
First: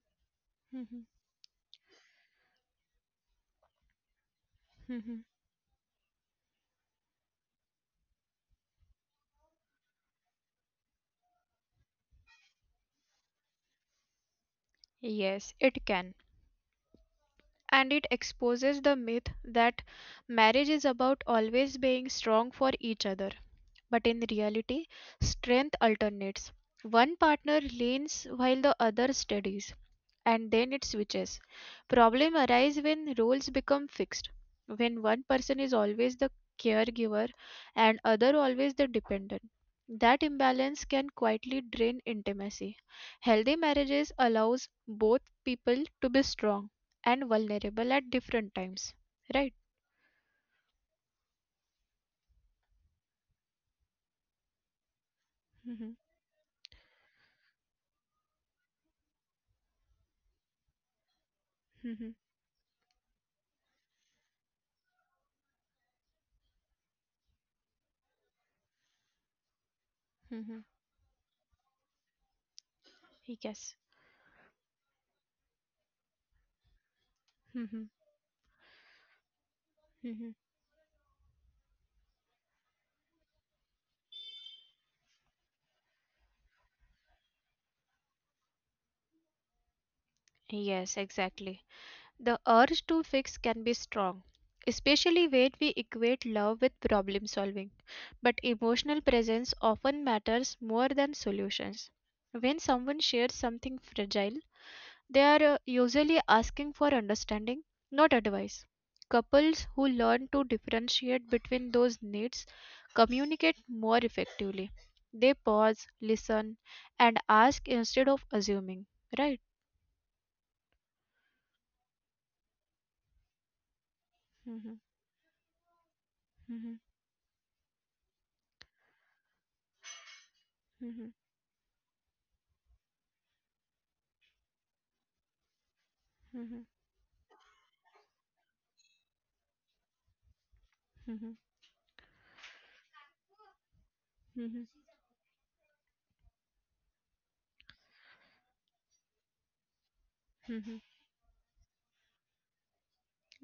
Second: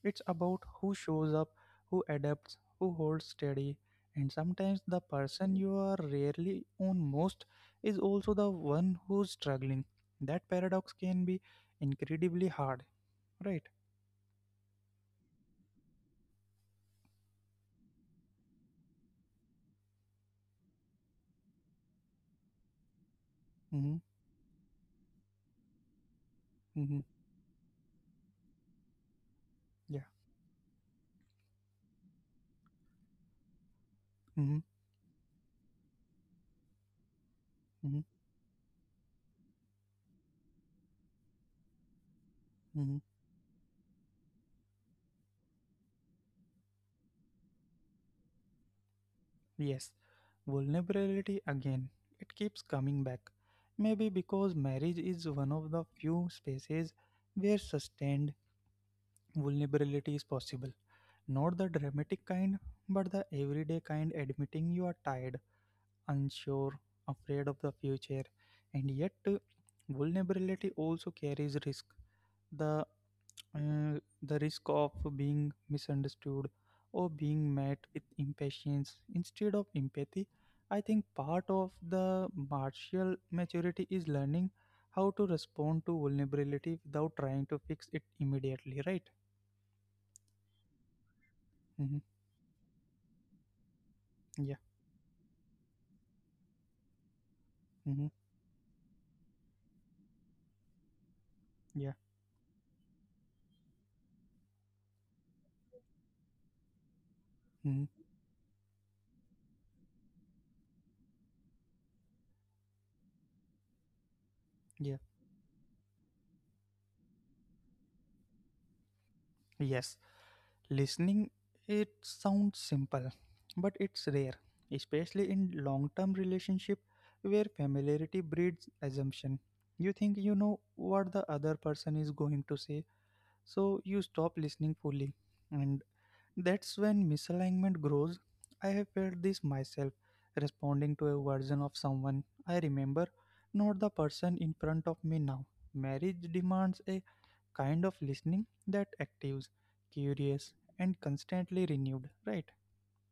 S1: It's about who
S2: Mhm.
S1: shows up, who adapts, who holds steady, and sometimes the
S2: Mhm.
S1: person you are rarely on most is also the one who's struggling. That paradox can be incredibly hard, right?
S2: Yes, it can. And it exposes the myth that marriage is about always being strong for each other.
S1: Mm-hmm.
S2: But in reality, strength alternates.
S1: Mm-hmm.
S2: One partner leans while the other steadies,
S1: Yeah.
S2: and then it switches. Problem arise when roles become fixed,
S1: Mm-hmm.
S2: when one person is always the caregiver and
S1: Mm-hmm.
S2: other always the dependent. That imbalance can quietly drain intimacy.
S1: Mm-hmm.
S2: Healthy marriages allows both people to be strong and vulnerable at different times. Right?
S1: Yes, vulnerability again. It keeps coming back. Maybe because marriage is one
S2: Mhm.
S1: of the few spaces where sustained vulnerability is possible. Not the
S2: Mhm.
S1: dramatic kind, but the everyday kind, admitting you are tired, unsure, afraid of the future. And yet,
S2: Mhm.
S1: vulnerability also carries risk. The
S2: Yes.
S1: the risk of being misunderstood or being
S2: Mhm.
S1: met with impatience instead of
S2: Mhm.
S1: empathy. I think part of the martial maturity is learning how to respond to vulnerability without trying to fix it immediately, right?
S2: Yes, exactly.
S1: Hmm.
S2: The urge to fix can be strong,
S1: Yeah.
S2: especially when we equate love with problem solving.
S1: Hmm.
S2: But emotional presence often matters more than solutions.
S1: Yeah.
S2: When someone shares something fragile, they are usually asking for understanding, not
S1: Hmm.
S2: advice. Couples who learn to differentiate between those needs communicate more effectively.
S1: Yeah.
S2: They pause, listen, and ask instead of assuming, right?
S1: Yes. Listening, it sounds simple, but it's rare,
S2: Mhm.
S1: especially in long term
S2: Mhm.
S1: relationship where familiarity breeds assumption. You think you know
S2: Mhm.
S1: what the other person is going to say, so you stop listening fully. And
S2: Mhm.
S1: that's when misalignment grows. I have felt this myself, responding
S2: Mhm.
S1: to a version of someone I remember, not the
S2: Mhm.
S1: person in front of me now. Marriage demands a kind of listening that actives,
S2: Mhm.
S1: curious, and constantly renewed, right?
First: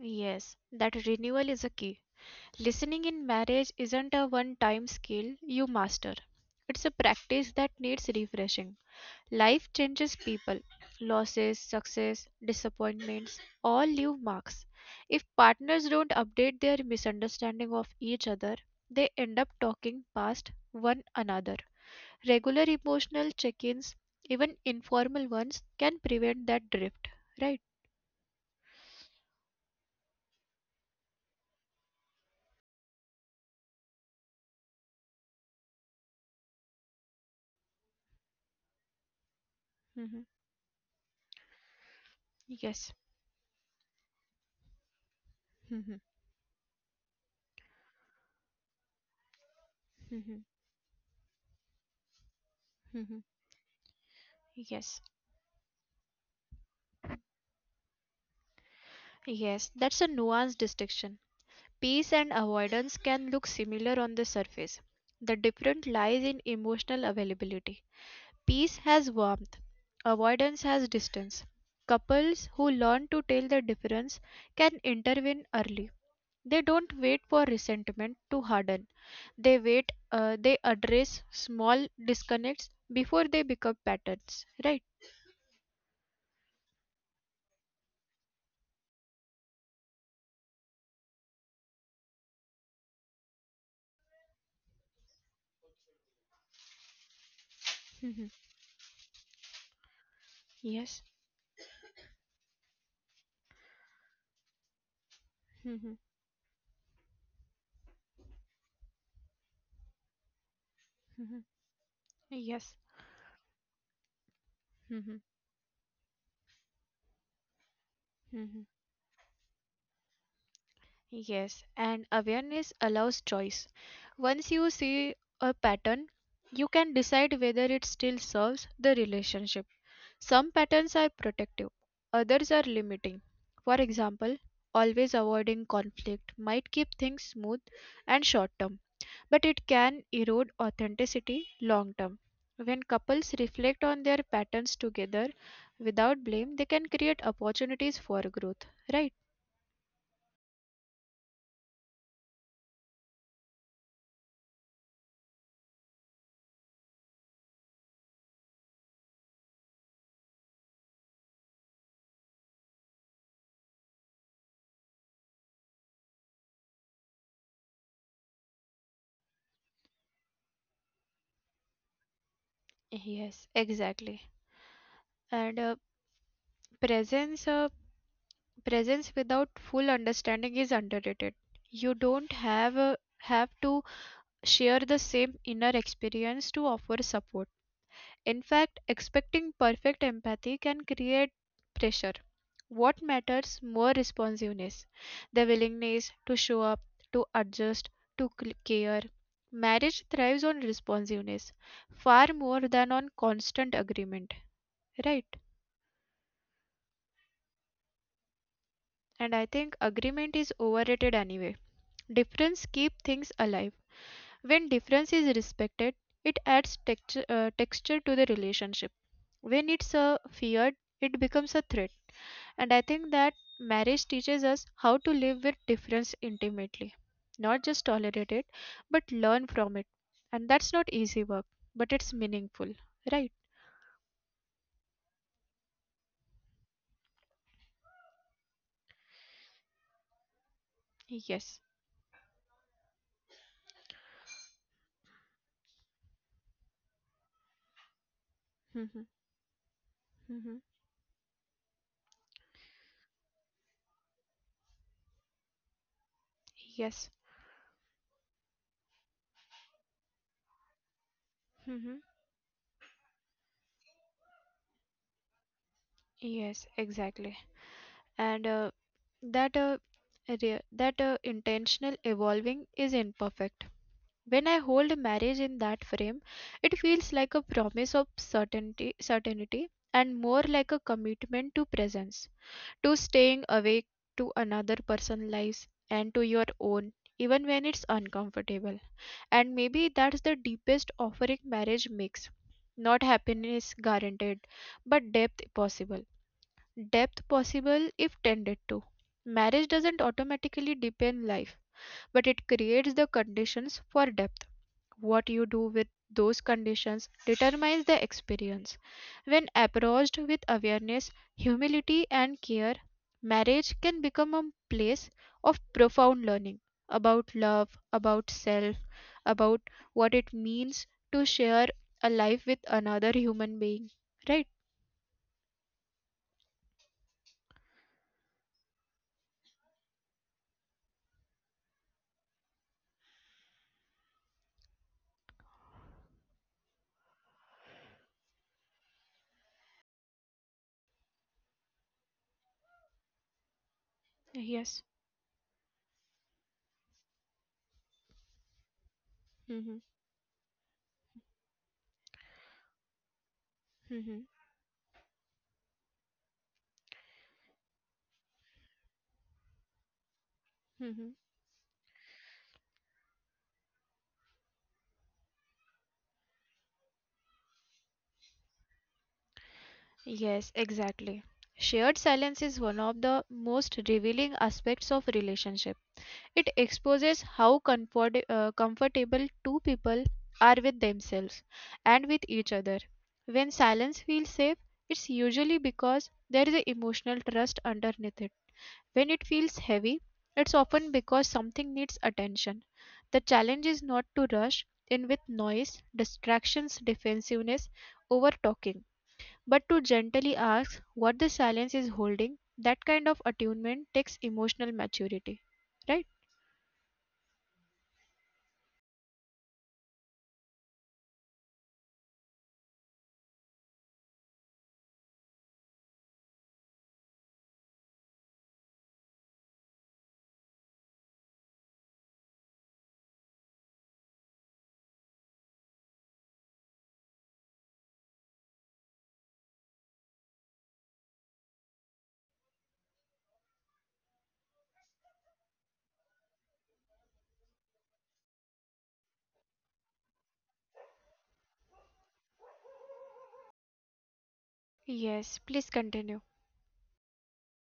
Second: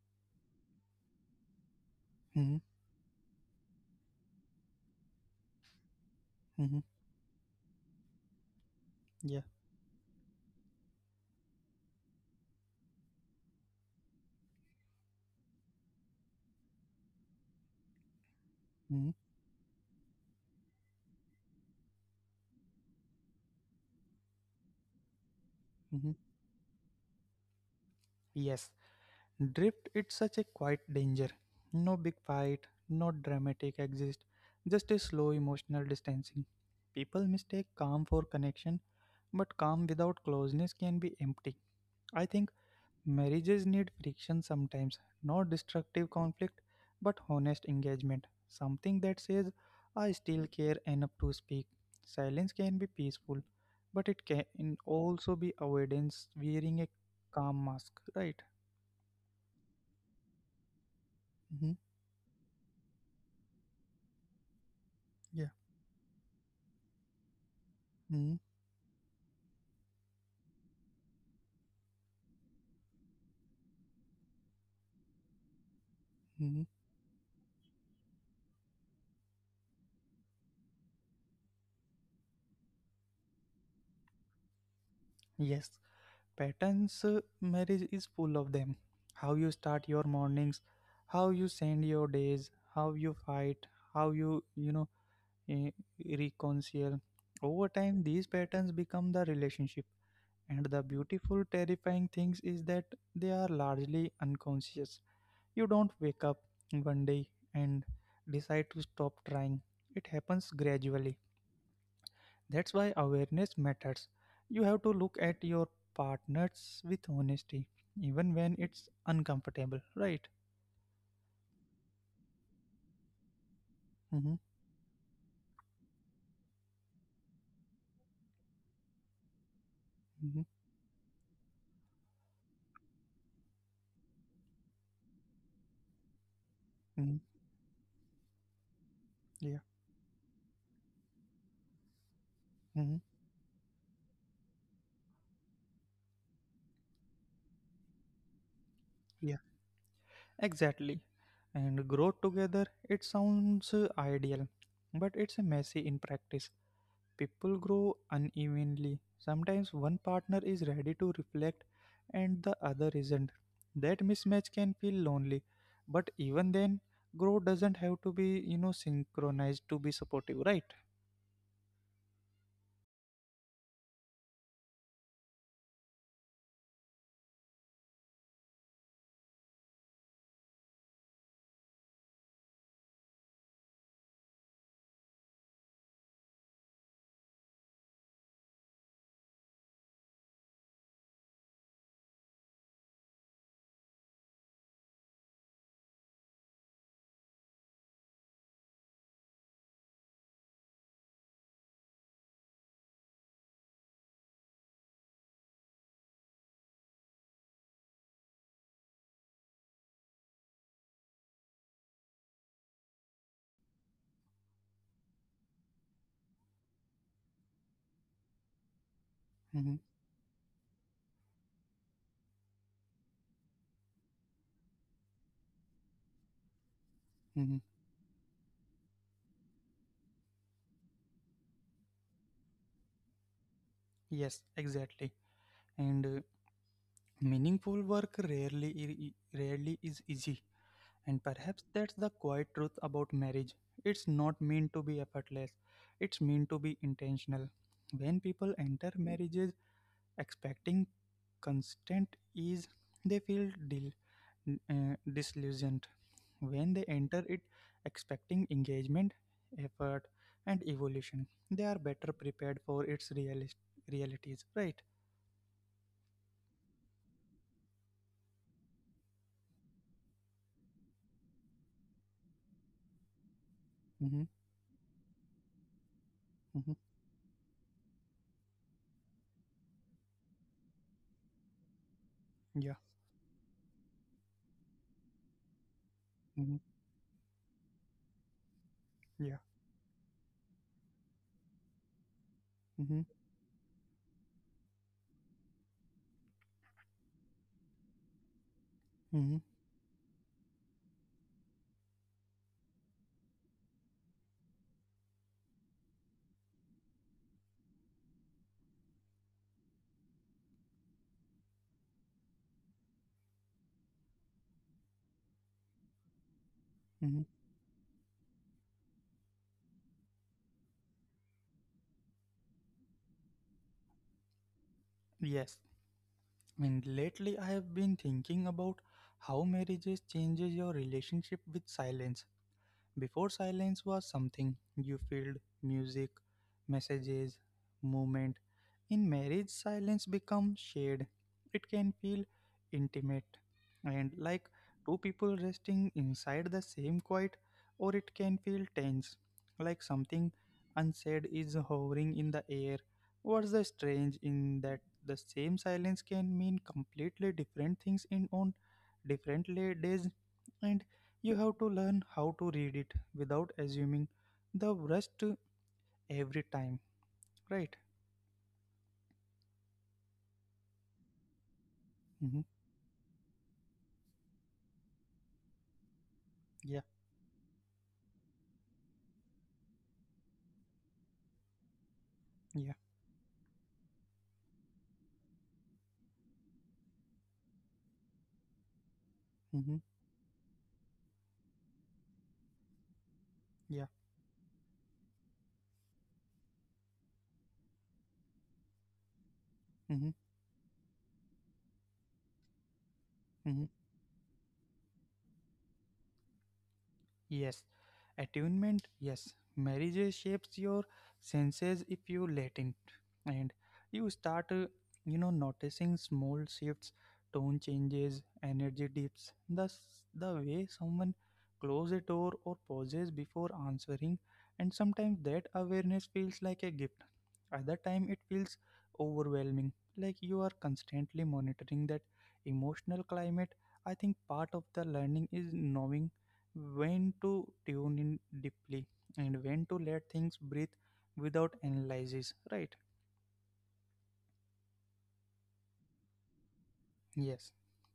S2: Yes, that renewal is a key.
S1: Hmm.
S2: Listening in marriage isn't a one time skill you master,
S1: Hmm.
S2: it's a practice that needs refreshing.
S1: Yeah.
S2: Life changes people, losses, success, disappointments all leave marks. If partners don't update their misunderstanding of each other, they
S1: hmm
S2: end up talking past one another. Regular emotional check ins, even informal ones, can
S1: hmm
S2: prevent that drift, right?
S1: Yes, drift it's such a quiet danger. No big fight, no dramatic exist, just a slow emotional distancing. People mistake calm for connection, but calm
S2: Mhm.
S1: without closeness can be empty. I think
S2: Yes.
S1: marriages need friction sometimes, not destructive conflict, but honest engagement. Something that says, I
S2: Mhm.
S1: still care enough to speak. Silence can be
S2: Mhm.
S1: peaceful, but it can
S2: Yes,
S1: also be avoidance wearing a calm mask, right?
S2: yes, that's a nuanced distinction.
S1: hmm
S2: Peace and avoidance can look similar on the surface. The
S1: Yeah.
S2: difference lies in emotional availability.
S1: Mm-hmm.
S2: Peace has warmth, avoidance has distance. Couples who learn to tell the difference can intervene early. They
S1: Mm-hmm.
S2: don't wait for resentment to harden. They address small disconnects before they become patterns, right?
S1: Yes. Patterns, marriage is full of them. How you start your mornings, how you send your days, how you fight, how you eh, reconcile. Over time, these
S2: Mhm.
S1: patterns become the relationship, and the
S2: Yes.
S1: beautiful, terrifying things is that they are largely unconscious. You don't
S2: Mhm.
S1: wake up one day and decide to stop trying, it happens gradually.
S2: Mhm.
S1: That's
S2: Yes.
S1: why awareness matters. You have to look
S2: Mhm.
S1: at your partners with honesty, even when
S2: Mhm.
S1: it's uncomfortable, right?
S2: Yes, and awareness allows choice.
S1: Mm-hmm,
S2: Once you see a pattern, you can decide whether it still serves the relationship.
S1: mm-hmm,
S2: Some patterns are protective, others are limiting. For example, always avoiding conflict might keep
S1: mm-hmm,
S2: things smooth and short term, but
S1: yeah,
S2: it can erode authenticity long term. When
S1: mm-hmm,
S2: couples reflect on their patterns together without blame, they can create opportunities for growth, right?
S1: yeah. Exactly. And grow together, it sounds ideal, but it's messy in practice. People grow unevenly. Sometimes one partner is ready to reflect and the other isn't. That mismatch can feel lonely, but even then, growth doesn't have to be, synchronized to be supportive, right?
S2: Yes, exactly. And presence, without full understanding is underrated. You don't have to share the same inner experience to offer support. In fact, expecting perfect empathy can create pressure. What matters more responsiveness, the willingness to show up, to adjust, to care. Marriage thrives on responsiveness far more than on constant agreement, right? And I think agreement is overrated anyway. Difference keep things alive. When difference is respected, it adds texture to the relationship. When
S1: Mhm,
S2: it's feared, it becomes a threat. And I think that marriage teaches us how to live with difference intimately,
S1: mhm.
S2: not just tolerate it, but learn from it. And that's not easy work, but it's meaningful, right?
S1: Yes, exactly. And meaningful work rarely is easy. And
S2: Yes.
S1: perhaps that's the quiet truth about marriage. It's not meant to be effortless, it's meant to be intentional. When people enter
S2: Mhm.
S1: marriages
S2: Mhm.
S1: expecting constant ease, they feel disillusioned. When they
S2: Yes.
S1: enter it expecting engagement, effort, and evolution, they are
S2: Mhm.
S1: better prepared for its realities, right?
S2: Yes. Exactly. and that re- that intentional evolving is imperfect.
S1: Mm-hmm,
S2: When I hold marriage in that frame,
S1: mm-hmm,
S2: it feels like a promise of certainty, and more like a commitment to presence,
S1: yeah,
S2: to staying awake to another person's lives and to your
S1: mm-hmm,
S2: own, even when it's uncomfortable.
S1: yeah,
S2: And maybe that's the deepest offering marriage makes. Not
S1: mm-hmm,
S2: happiness guaranteed, but depth possible if tended to.
S1: mm-hmm,
S2: Marriage doesn't automatically deepen life, but it creates the conditions for depth. What you do with those conditions determines the experience. When approached with awareness, humility, and care, marriage can become a place of profound learning
S1: mm-hmm.
S2: about love, about self, about what it means to share a life with another human being. Right?
S1: Yes, I mean, lately I have been thinking about how marriages changes your relationship with silence. Before silence was something you filled music, messages, movement, in marriage, silence becomes shared. It can feel intimate and like two
S2: Yes.
S1: people resting inside the same quiet, or it can feel tense, like
S2: Hmm.
S1: something unsaid is hovering in the air. What's the strange in
S2: Hmm.
S1: that the same silence can mean completely different things in on different days, and you have to
S2: Hmm.
S1: learn how to read it without assuming the worst every time, right?
S2: Yes, exactly.
S1: hmm
S2: Shared silence is one of the most revealing aspects of relationship.
S1: Yeah,
S2: It exposes how comfortable two people are with themselves and
S1: yeah.
S2: with each other. When silence feels safe, it's usually because there is an emotional trust underneath it. When
S1: Mhm.
S2: it feels heavy, it's often because something needs attention. The
S1: Yeah.
S2: challenge is not to rush in with noise, distractions, defensiveness, over talking,
S1: hmm
S2: but to gently ask what the silence is holding. That kind
S1: hmm
S2: of attunement takes emotional maturity, right?
S1: Yes. Attunement. Yes. Marriage shapes your senses if you let it. And you start, noticing small shifts, tone changes, energy dips. Thus, the way someone closes a door or pauses before answering. And sometimes that awareness feels like a gift. Other time it feels overwhelming, like you are constantly monitoring that emotional climate. I think part of the learning is knowing when to tune in deeply and when to let things breathe without analysis, right?
S2: Yes, please continue.
S1: Yes.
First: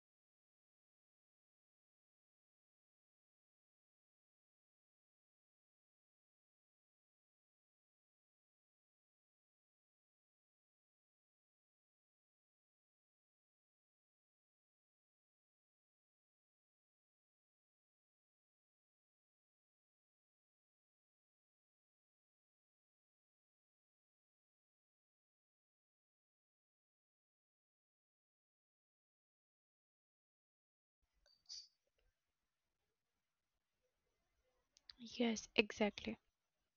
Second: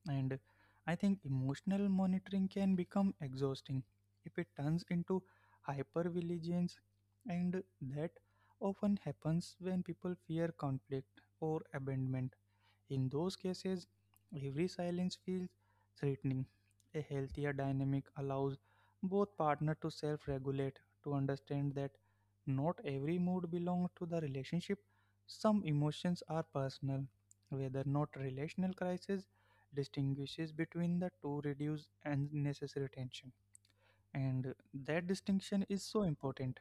S1: And I think emotional monitoring can become exhausting if it turns into hypervigilance, and that often happens when people fear conflict or abandonment. In those cases, every silence feels threatening. A healthier dynamic allows both partners to self regulate, to understand that not every mood belongs to the relationship. Some emotions are personal. Whether not relational crisis distinguishes between the two reduce unnecessary tension. And that
S2: Yes,
S1: distinction is
S2: exactly.
S1: so important.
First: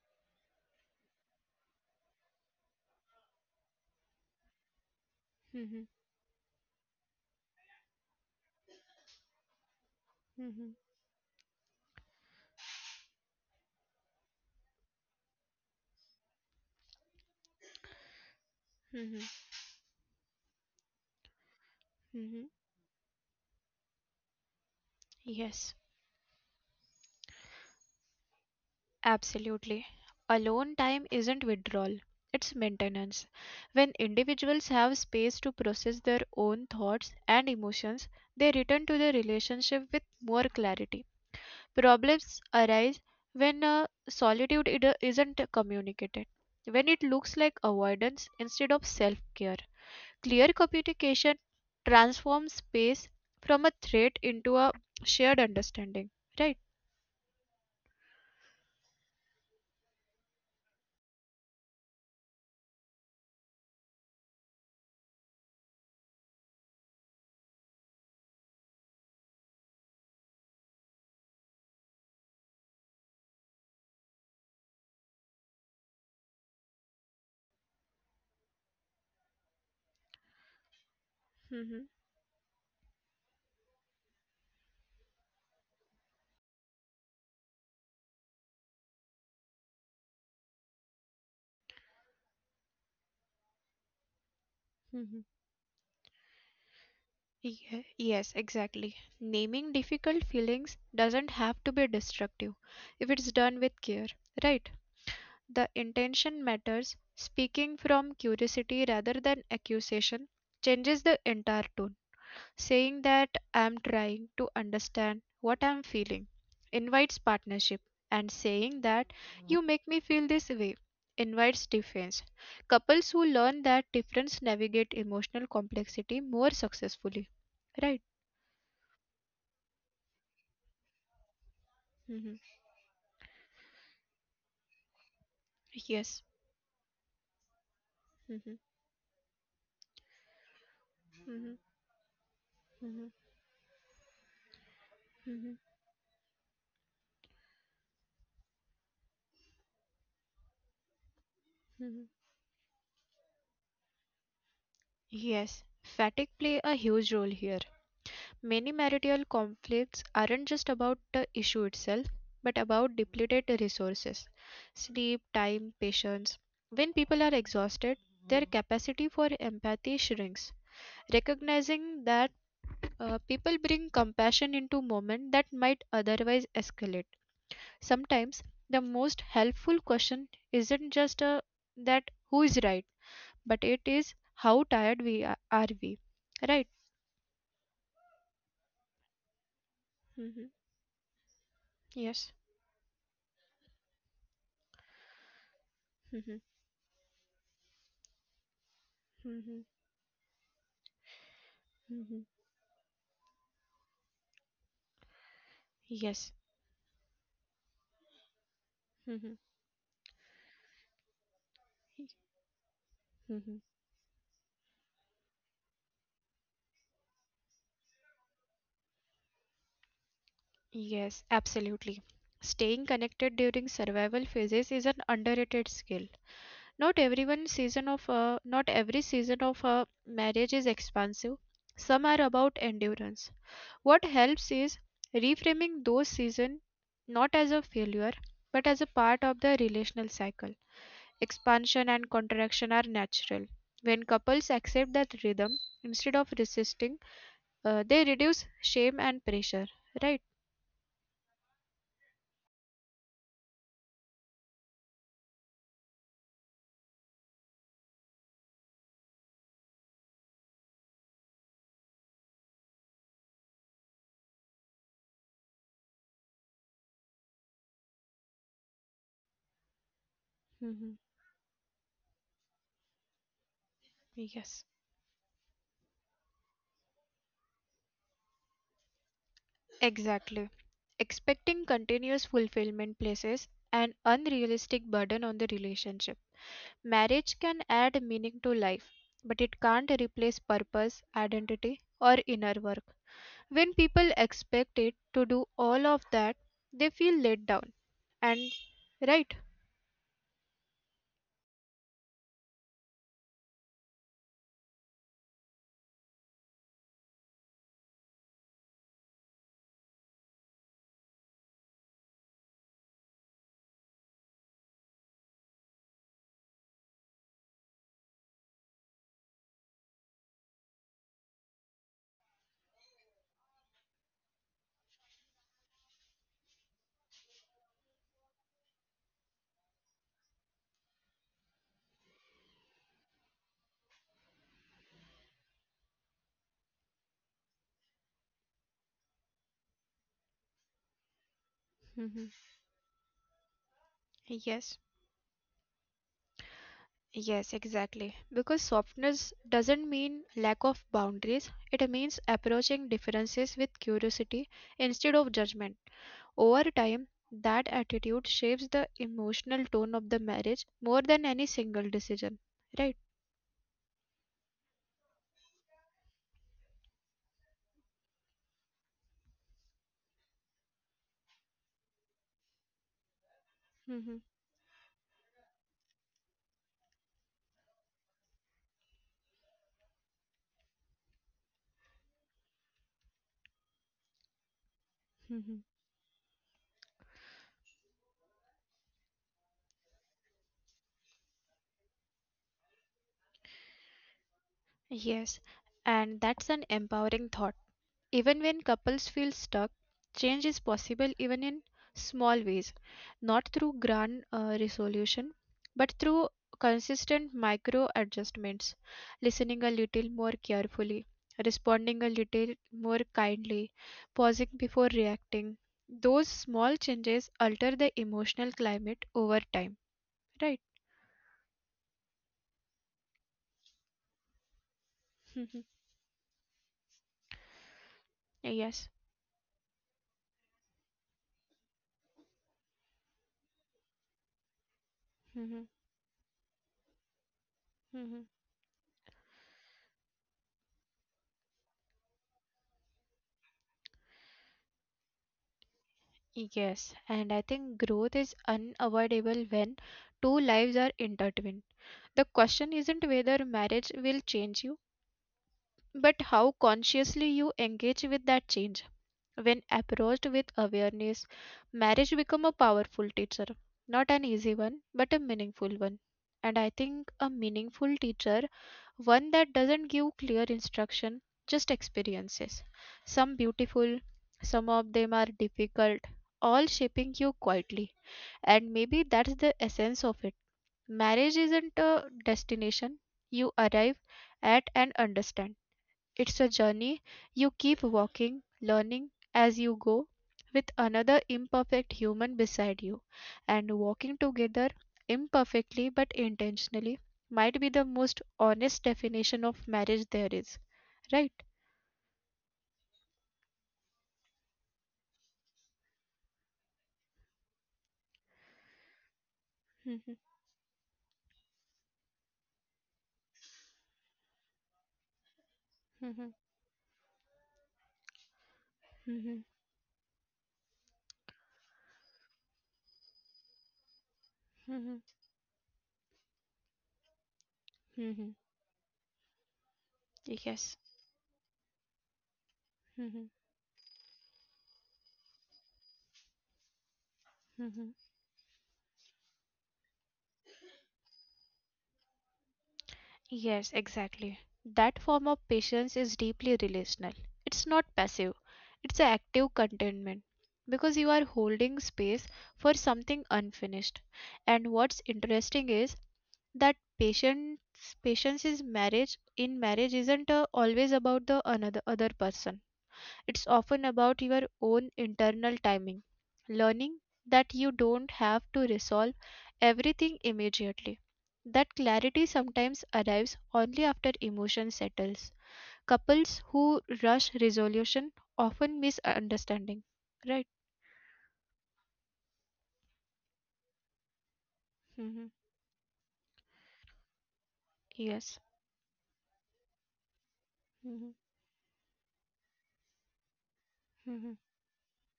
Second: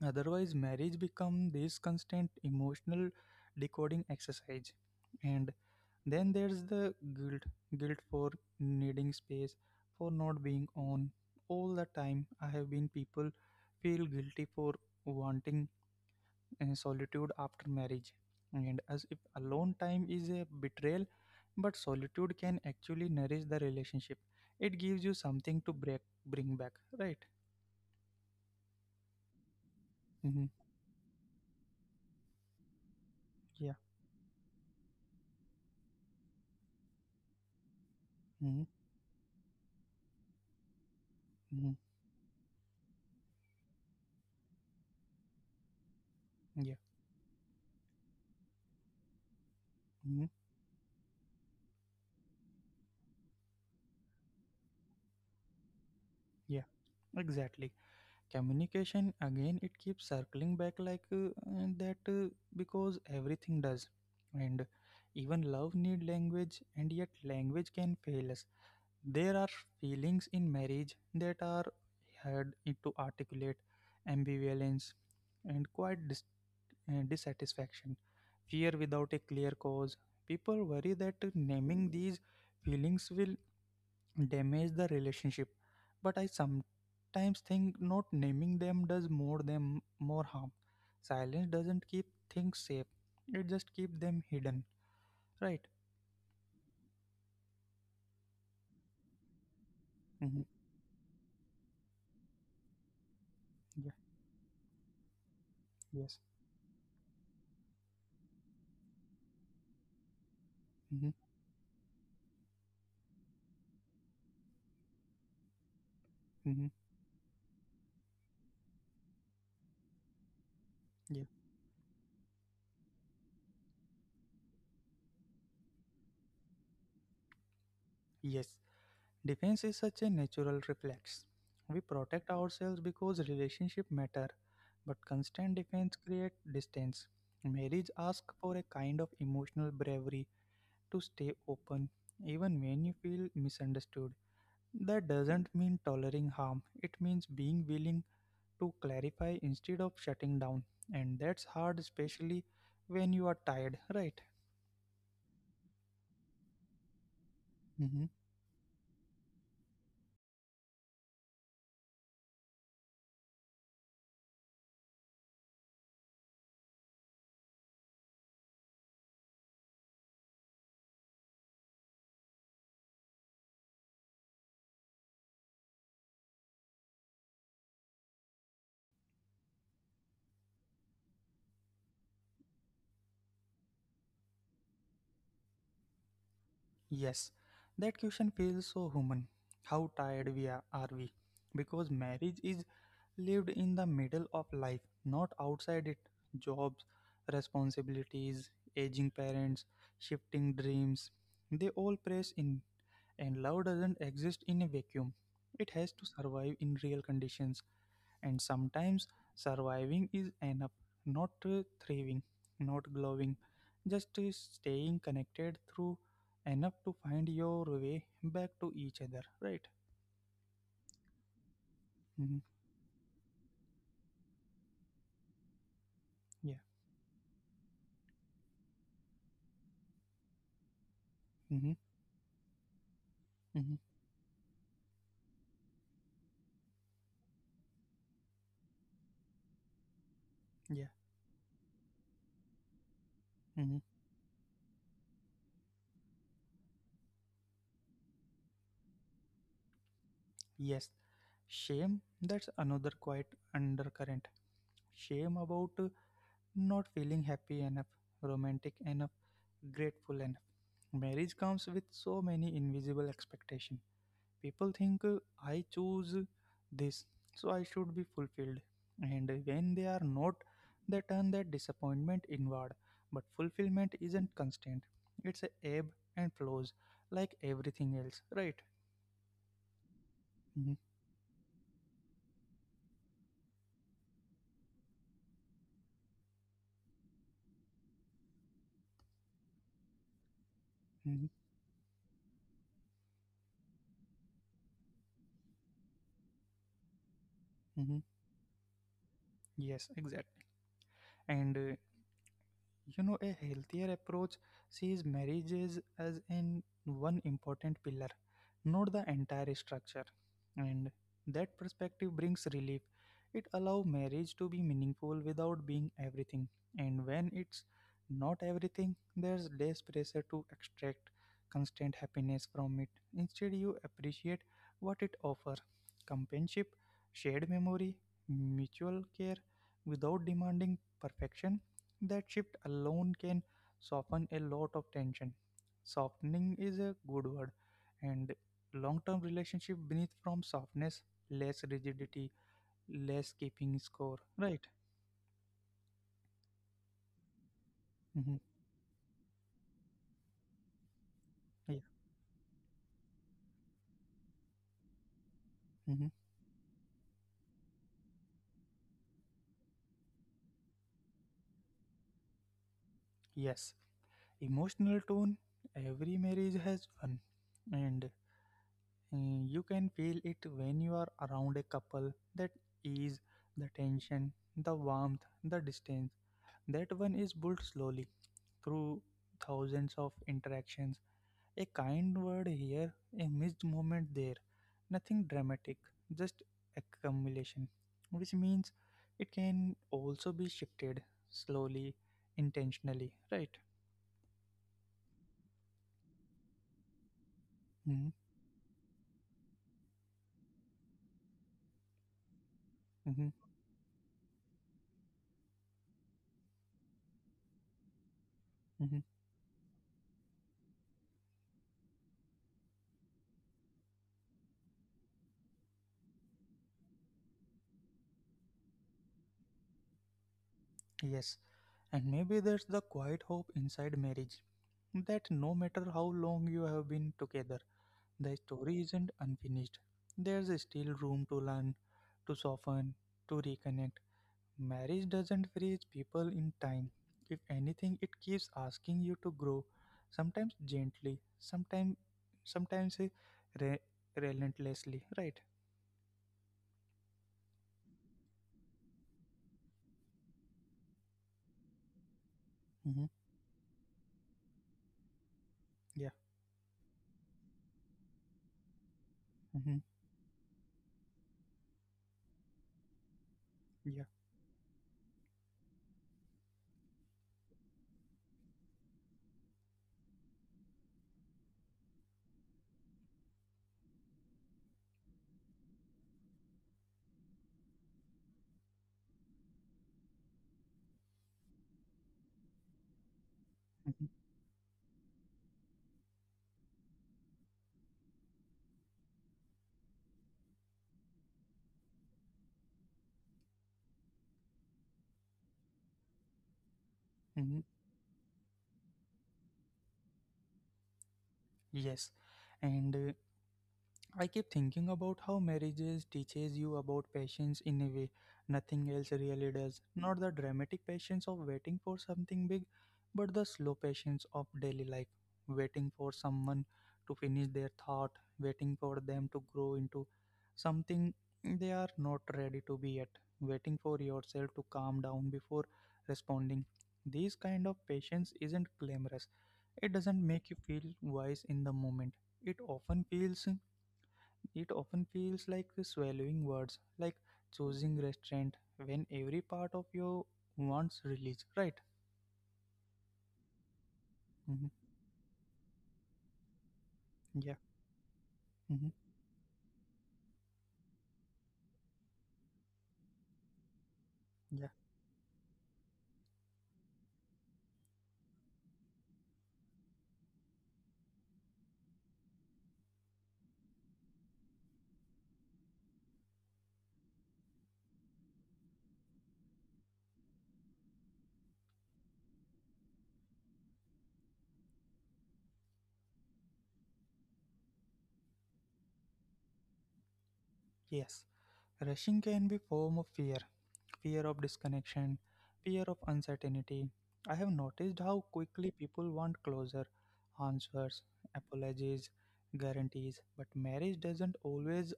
S1: Otherwise, marriage become this constant emotional decoding exercise. And
S2: Mhm.
S1: then there's the guilt, guilt for needing space, for not being
S2: Mhm.
S1: on all the time. I have been people feel guilty for wanting solitude after marriage, and as
S2: Mhm.
S1: if alone time is a betrayal. But solitude
S2: Mhm.
S1: can actually nourish the relationship. It gives you something
S2: Yes,
S1: to break, bring back, right?
S2: absolutely.
S1: Mm-hmm.
S2: Alone time isn't withdrawal, it's maintenance.
S1: Yeah.
S2: When individuals have space to process their own thoughts and emotions, they
S1: Mm-hmm.
S2: return to the relationship with more clarity.
S1: Mm-hmm.
S2: Problems arise when solitude isn't communicated,
S1: Yeah.
S2: when it looks like avoidance instead of self care.
S1: Mm-hmm.
S2: Clear communication transforms space from a threat into a shared understanding, right?
S1: Yeah, exactly. Communication again, it keeps circling back like that because everything does. And even love need language, and yet language can fail us. There are feelings in marriage that are hard to articulate, ambivalence, and dissatisfaction, fear without a clear cause. People worry that
S2: Mm-hmm.
S1: naming these feelings will damage the relationship, but I sometimes think not naming them does more them more harm. Silence doesn't keep things safe, it just keeps them hidden,
S2: Mm-hmm.
S1: right?
S2: Yes, exactly. Naming difficult
S1: Mm-hmm.
S2: feelings doesn't have to be destructive if it's done with care,
S1: Yeah,
S2: right? The intention
S1: yes.
S2: matters. Speaking from curiosity rather than accusation changes the
S1: Mm-hmm.
S2: entire tone. Saying that I'm trying to understand what I'm feeling
S1: Mm-hmm.
S2: invites partnership, and saying that you make me feel this way
S1: Yeah,
S2: invites defense. Couples who learn that difference navigate emotional complexity more successfully. Right?
S1: yes, defense is such a natural reflex. We
S2: hmm
S1: protect ourselves because relationship matter, but constant
S2: Yes.
S1: defense create distance. Marriage
S2: hmm
S1: asks for a kind of emotional bravery to
S2: hmm
S1: stay open even
S2: hmm
S1: when you feel misunderstood. That doesn't mean tolerating harm, it means being willing to clarify instead of shutting down. And that's hard,
S2: hmm
S1: especially when you are tired, right?
S2: Yes, fatigue play a huge role here.
S1: hmm
S2: Many marital conflicts aren't just about the issue itself, but about depleted resources sleep, time, patience. When people are exhausted, their capacity for empathy shrinks. Recognizing that people bring compassion into moments that might otherwise escalate. Sometimes the most helpful question isn't just that who is right, but it is how tired we are we, right?
S1: Yes, that question feels so human. How
S2: hmm
S1: tired we are we? Because
S2: Yes.
S1: marriage is lived in the middle of life, not outside it.
S2: hmm
S1: Jobs, responsibilities, aging
S2: hmm
S1: parents, shifting dreams, they
S2: hmm
S1: all press in. And love doesn't exist in a vacuum. It has
S2: Yes.
S1: to survive in real conditions, and sometimes
S2: Mhm.
S1: surviving is enough, not thriving, not
S2: Mhm.
S1: glowing, just staying connected through enough to find your way back to each other, right?
S2: Yes, absolutely.
S1: hmm
S2: Staying connected during survival phases is an underrated skill.
S1: Yeah.
S2: Not everyone season of a, Not every season of a marriage is expansive.
S1: hmm
S2: Some are about endurance.
S1: hmm
S2: What helps is reframing those season not as a failure but as a part of the relational cycle.
S1: Yeah.
S2: Expansion and contraction are natural. When
S1: hmm
S2: couples accept that rhythm instead of resisting they reduce shame and pressure, right?
S1: Yes. Shame, that's another quite undercurrent. Shame about not feeling happy enough, romantic enough, grateful and marriage comes with so many invisible expectations. People think I choose this so I should be fulfilled, and when they are not
S2: hmm
S1: they turn that disappointment inward, but fulfillment isn't
S2: Yes,
S1: constant. It's a ebb and flows like everything else, right?
S2: exactly. Expecting continuous fulfillment places an unrealistic burden on the relationship. Marriage can add meaning to life, but it can't replace purpose,
S1: Mm-hmm.
S2: identity, or inner work. When people expect it to do all of that, they feel let down.
S1: hmm
S2: And right.
S1: yes, exactly. And a healthier approach sees marriages as in one important pillar, not the entire structure. And that perspective brings relief. It allows marriage to be meaningful without being everything. And when it's not everything, there's less pressure to extract constant happiness from it. Instead, you appreciate what it offers, companionship, shared memory, mutual care, without demanding perfection. That shift alone can soften a lot of tension. Softening is a good word, and long term relationship beneath from softness, less
S2: Mhm.
S1: rigidity, less keeping score.
S2: Yes.
S1: Right?
S2: Yes, exactly. Because
S1: hmm
S2: softness doesn't mean lack of boundaries, it
S1: Yeah.
S2: means approaching differences with curiosity instead of judgment.
S1: hmm
S2: Over time, that attitude shapes the emotional tone of the marriage more than any single decision, right?
S1: Yes. Emotional tone, every marriage has one. And you can feel it when you are around a couple that ease the
S2: Mhm,
S1: tension, the warmth, the distance. That one is built slowly through thousands of interactions. A kind word here, a missed moment there. Nothing
S2: mhm.
S1: dramatic, just accumulation, which means it can also be shifted slowly, intentionally, right?
S2: Yes, and that's an empowering thought.
S1: hmm
S2: Even when couples feel stuck, change is possible even in small ways, not
S1: hmm
S2: through grand resolution, but through consistent micro adjustments,
S1: hmm
S2: listening a little more carefully, responding a little more kindly, pausing before reacting. Those small changes alter the emotional climate over time, right?
S1: Yes, and maybe there's the quiet hope inside marriage that no matter how long you have been together, the
S2: Yes.
S1: story isn't unfinished. There's still room to learn, to soften, to reconnect. Marriage doesn't freeze people in time. If anything, it keeps asking you to grow, sometimes gently, sometimes re- relentlessly, right?
S2: Yes, and I think growth is unavoidable when two lives are intertwined. The question
S1: hmm
S2: isn't whether marriage will change you,
S1: Yeah.
S2: but how consciously you engage with that change.
S1: hmm
S2: When approached with awareness, marriage become a powerful teacher.
S1: Yeah.
S2: Not an easy one, but a meaningful one. And I think a meaningful teacher, one that doesn't give clear instruction, just experiences. Some beautiful, some of them are difficult, all shaping you quietly. And maybe that's the essence of it. Marriage isn't a destination. You arrive at and understand it's a journey. You keep walking, learning as you go, with another imperfect human beside you. And walking together, imperfectly but intentionally,
S1: hmm
S2: might be the most honest definition of marriage there is. Right?
S1: Yes. And I keep thinking about how marriages teaches you about patience in a way nothing else really does. Not the dramatic patience of waiting for something big, but the slow patience of daily life. Waiting for someone to finish their thought, waiting for them to grow into something they are not ready to be yet, waiting for yourself to calm down before responding. This kind of patience isn't glamorous. It doesn't make
S2: Yes.
S1: you feel wise in the moment. It
S2: Mhm,
S1: often feels it often feels like swallowing words, like
S2: mhm.
S1: choosing restraint when every part of you wants release, right?
S2: Yes, exactly. That
S1: hmm
S2: form of patience is deeply relational. It's not
S1: Yeah,
S2: passive, it's an
S1: hmm
S2: active contentment because you are holding space for something unfinished. And what's
S1: yeah,
S2: interesting is that patience patience is marriage in marriage isn't always about the another other person. It's often about your own internal timing, learning that you don't have to resolve everything immediately. That clarity sometimes arrives only after emotion settles. Couples who rush resolution often miss understanding. Right?
S1: yes. Rushing can be form of fear, fear of
S2: hmm
S1: disconnection, fear of uncertainty. I have
S2: Yes.
S1: noticed how quickly people want closure,
S2: hmm
S1: answers, apologies, guarantees, but marriage
S2: hmm
S1: doesn't always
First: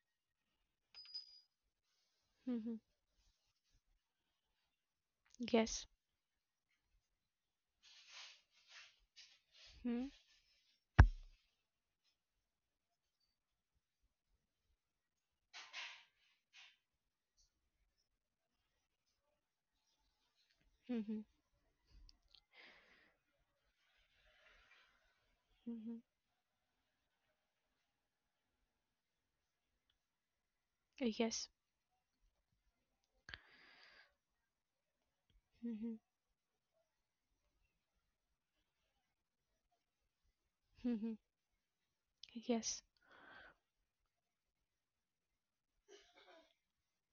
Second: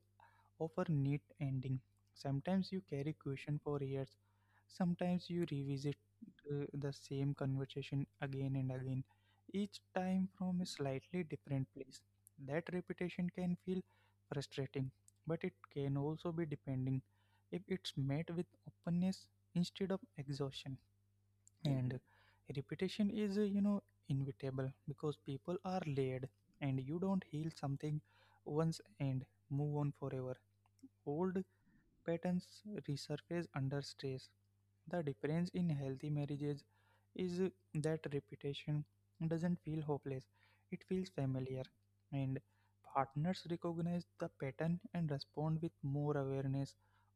S1: offer neat ending. Sometimes
S2: hmm
S1: you carry question for years. Sometimes you
S2: Yes.
S1: revisit the same conversation again and again, each
S2: hmm
S1: time from a slightly different place. That repetition can feel frustrating, but it can also be depending if it's met with openness instead of exhaustion.
S2: hmm
S1: And repetition is, inevitable because people are
S2: hmm
S1: layered, and you don't heal something once and move on forever. Old
S2: Yes.
S1: patterns resurface under stress. The difference in
S2: hmm
S1: healthy marriages is that repetition doesn't feel hopeless, it feels
S2: hmm
S1: familiar, and
S2: Yes.
S1: partners recognize the pattern and respond with more awareness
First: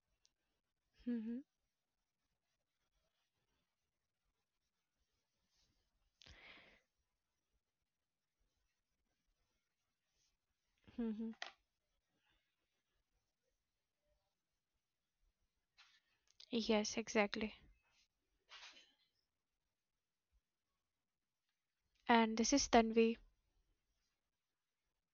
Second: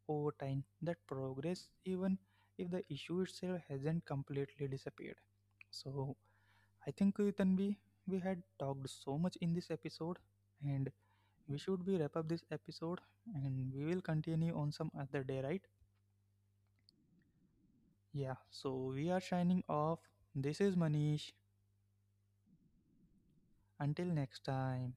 S1: over time that
S2: hmm
S1: progress, even if the issue itself hasn't completely disappeared. So, I think Tanvi, we had talked so much in this episode, and
S2: hmm
S1: we should be wrap up this episode, and we will continue on some other day, right?
S2: Yes, exactly.
S1: Yeah, so we are signing off. This is Manish.
S2: And this is Tanvi.
S1: Until next time.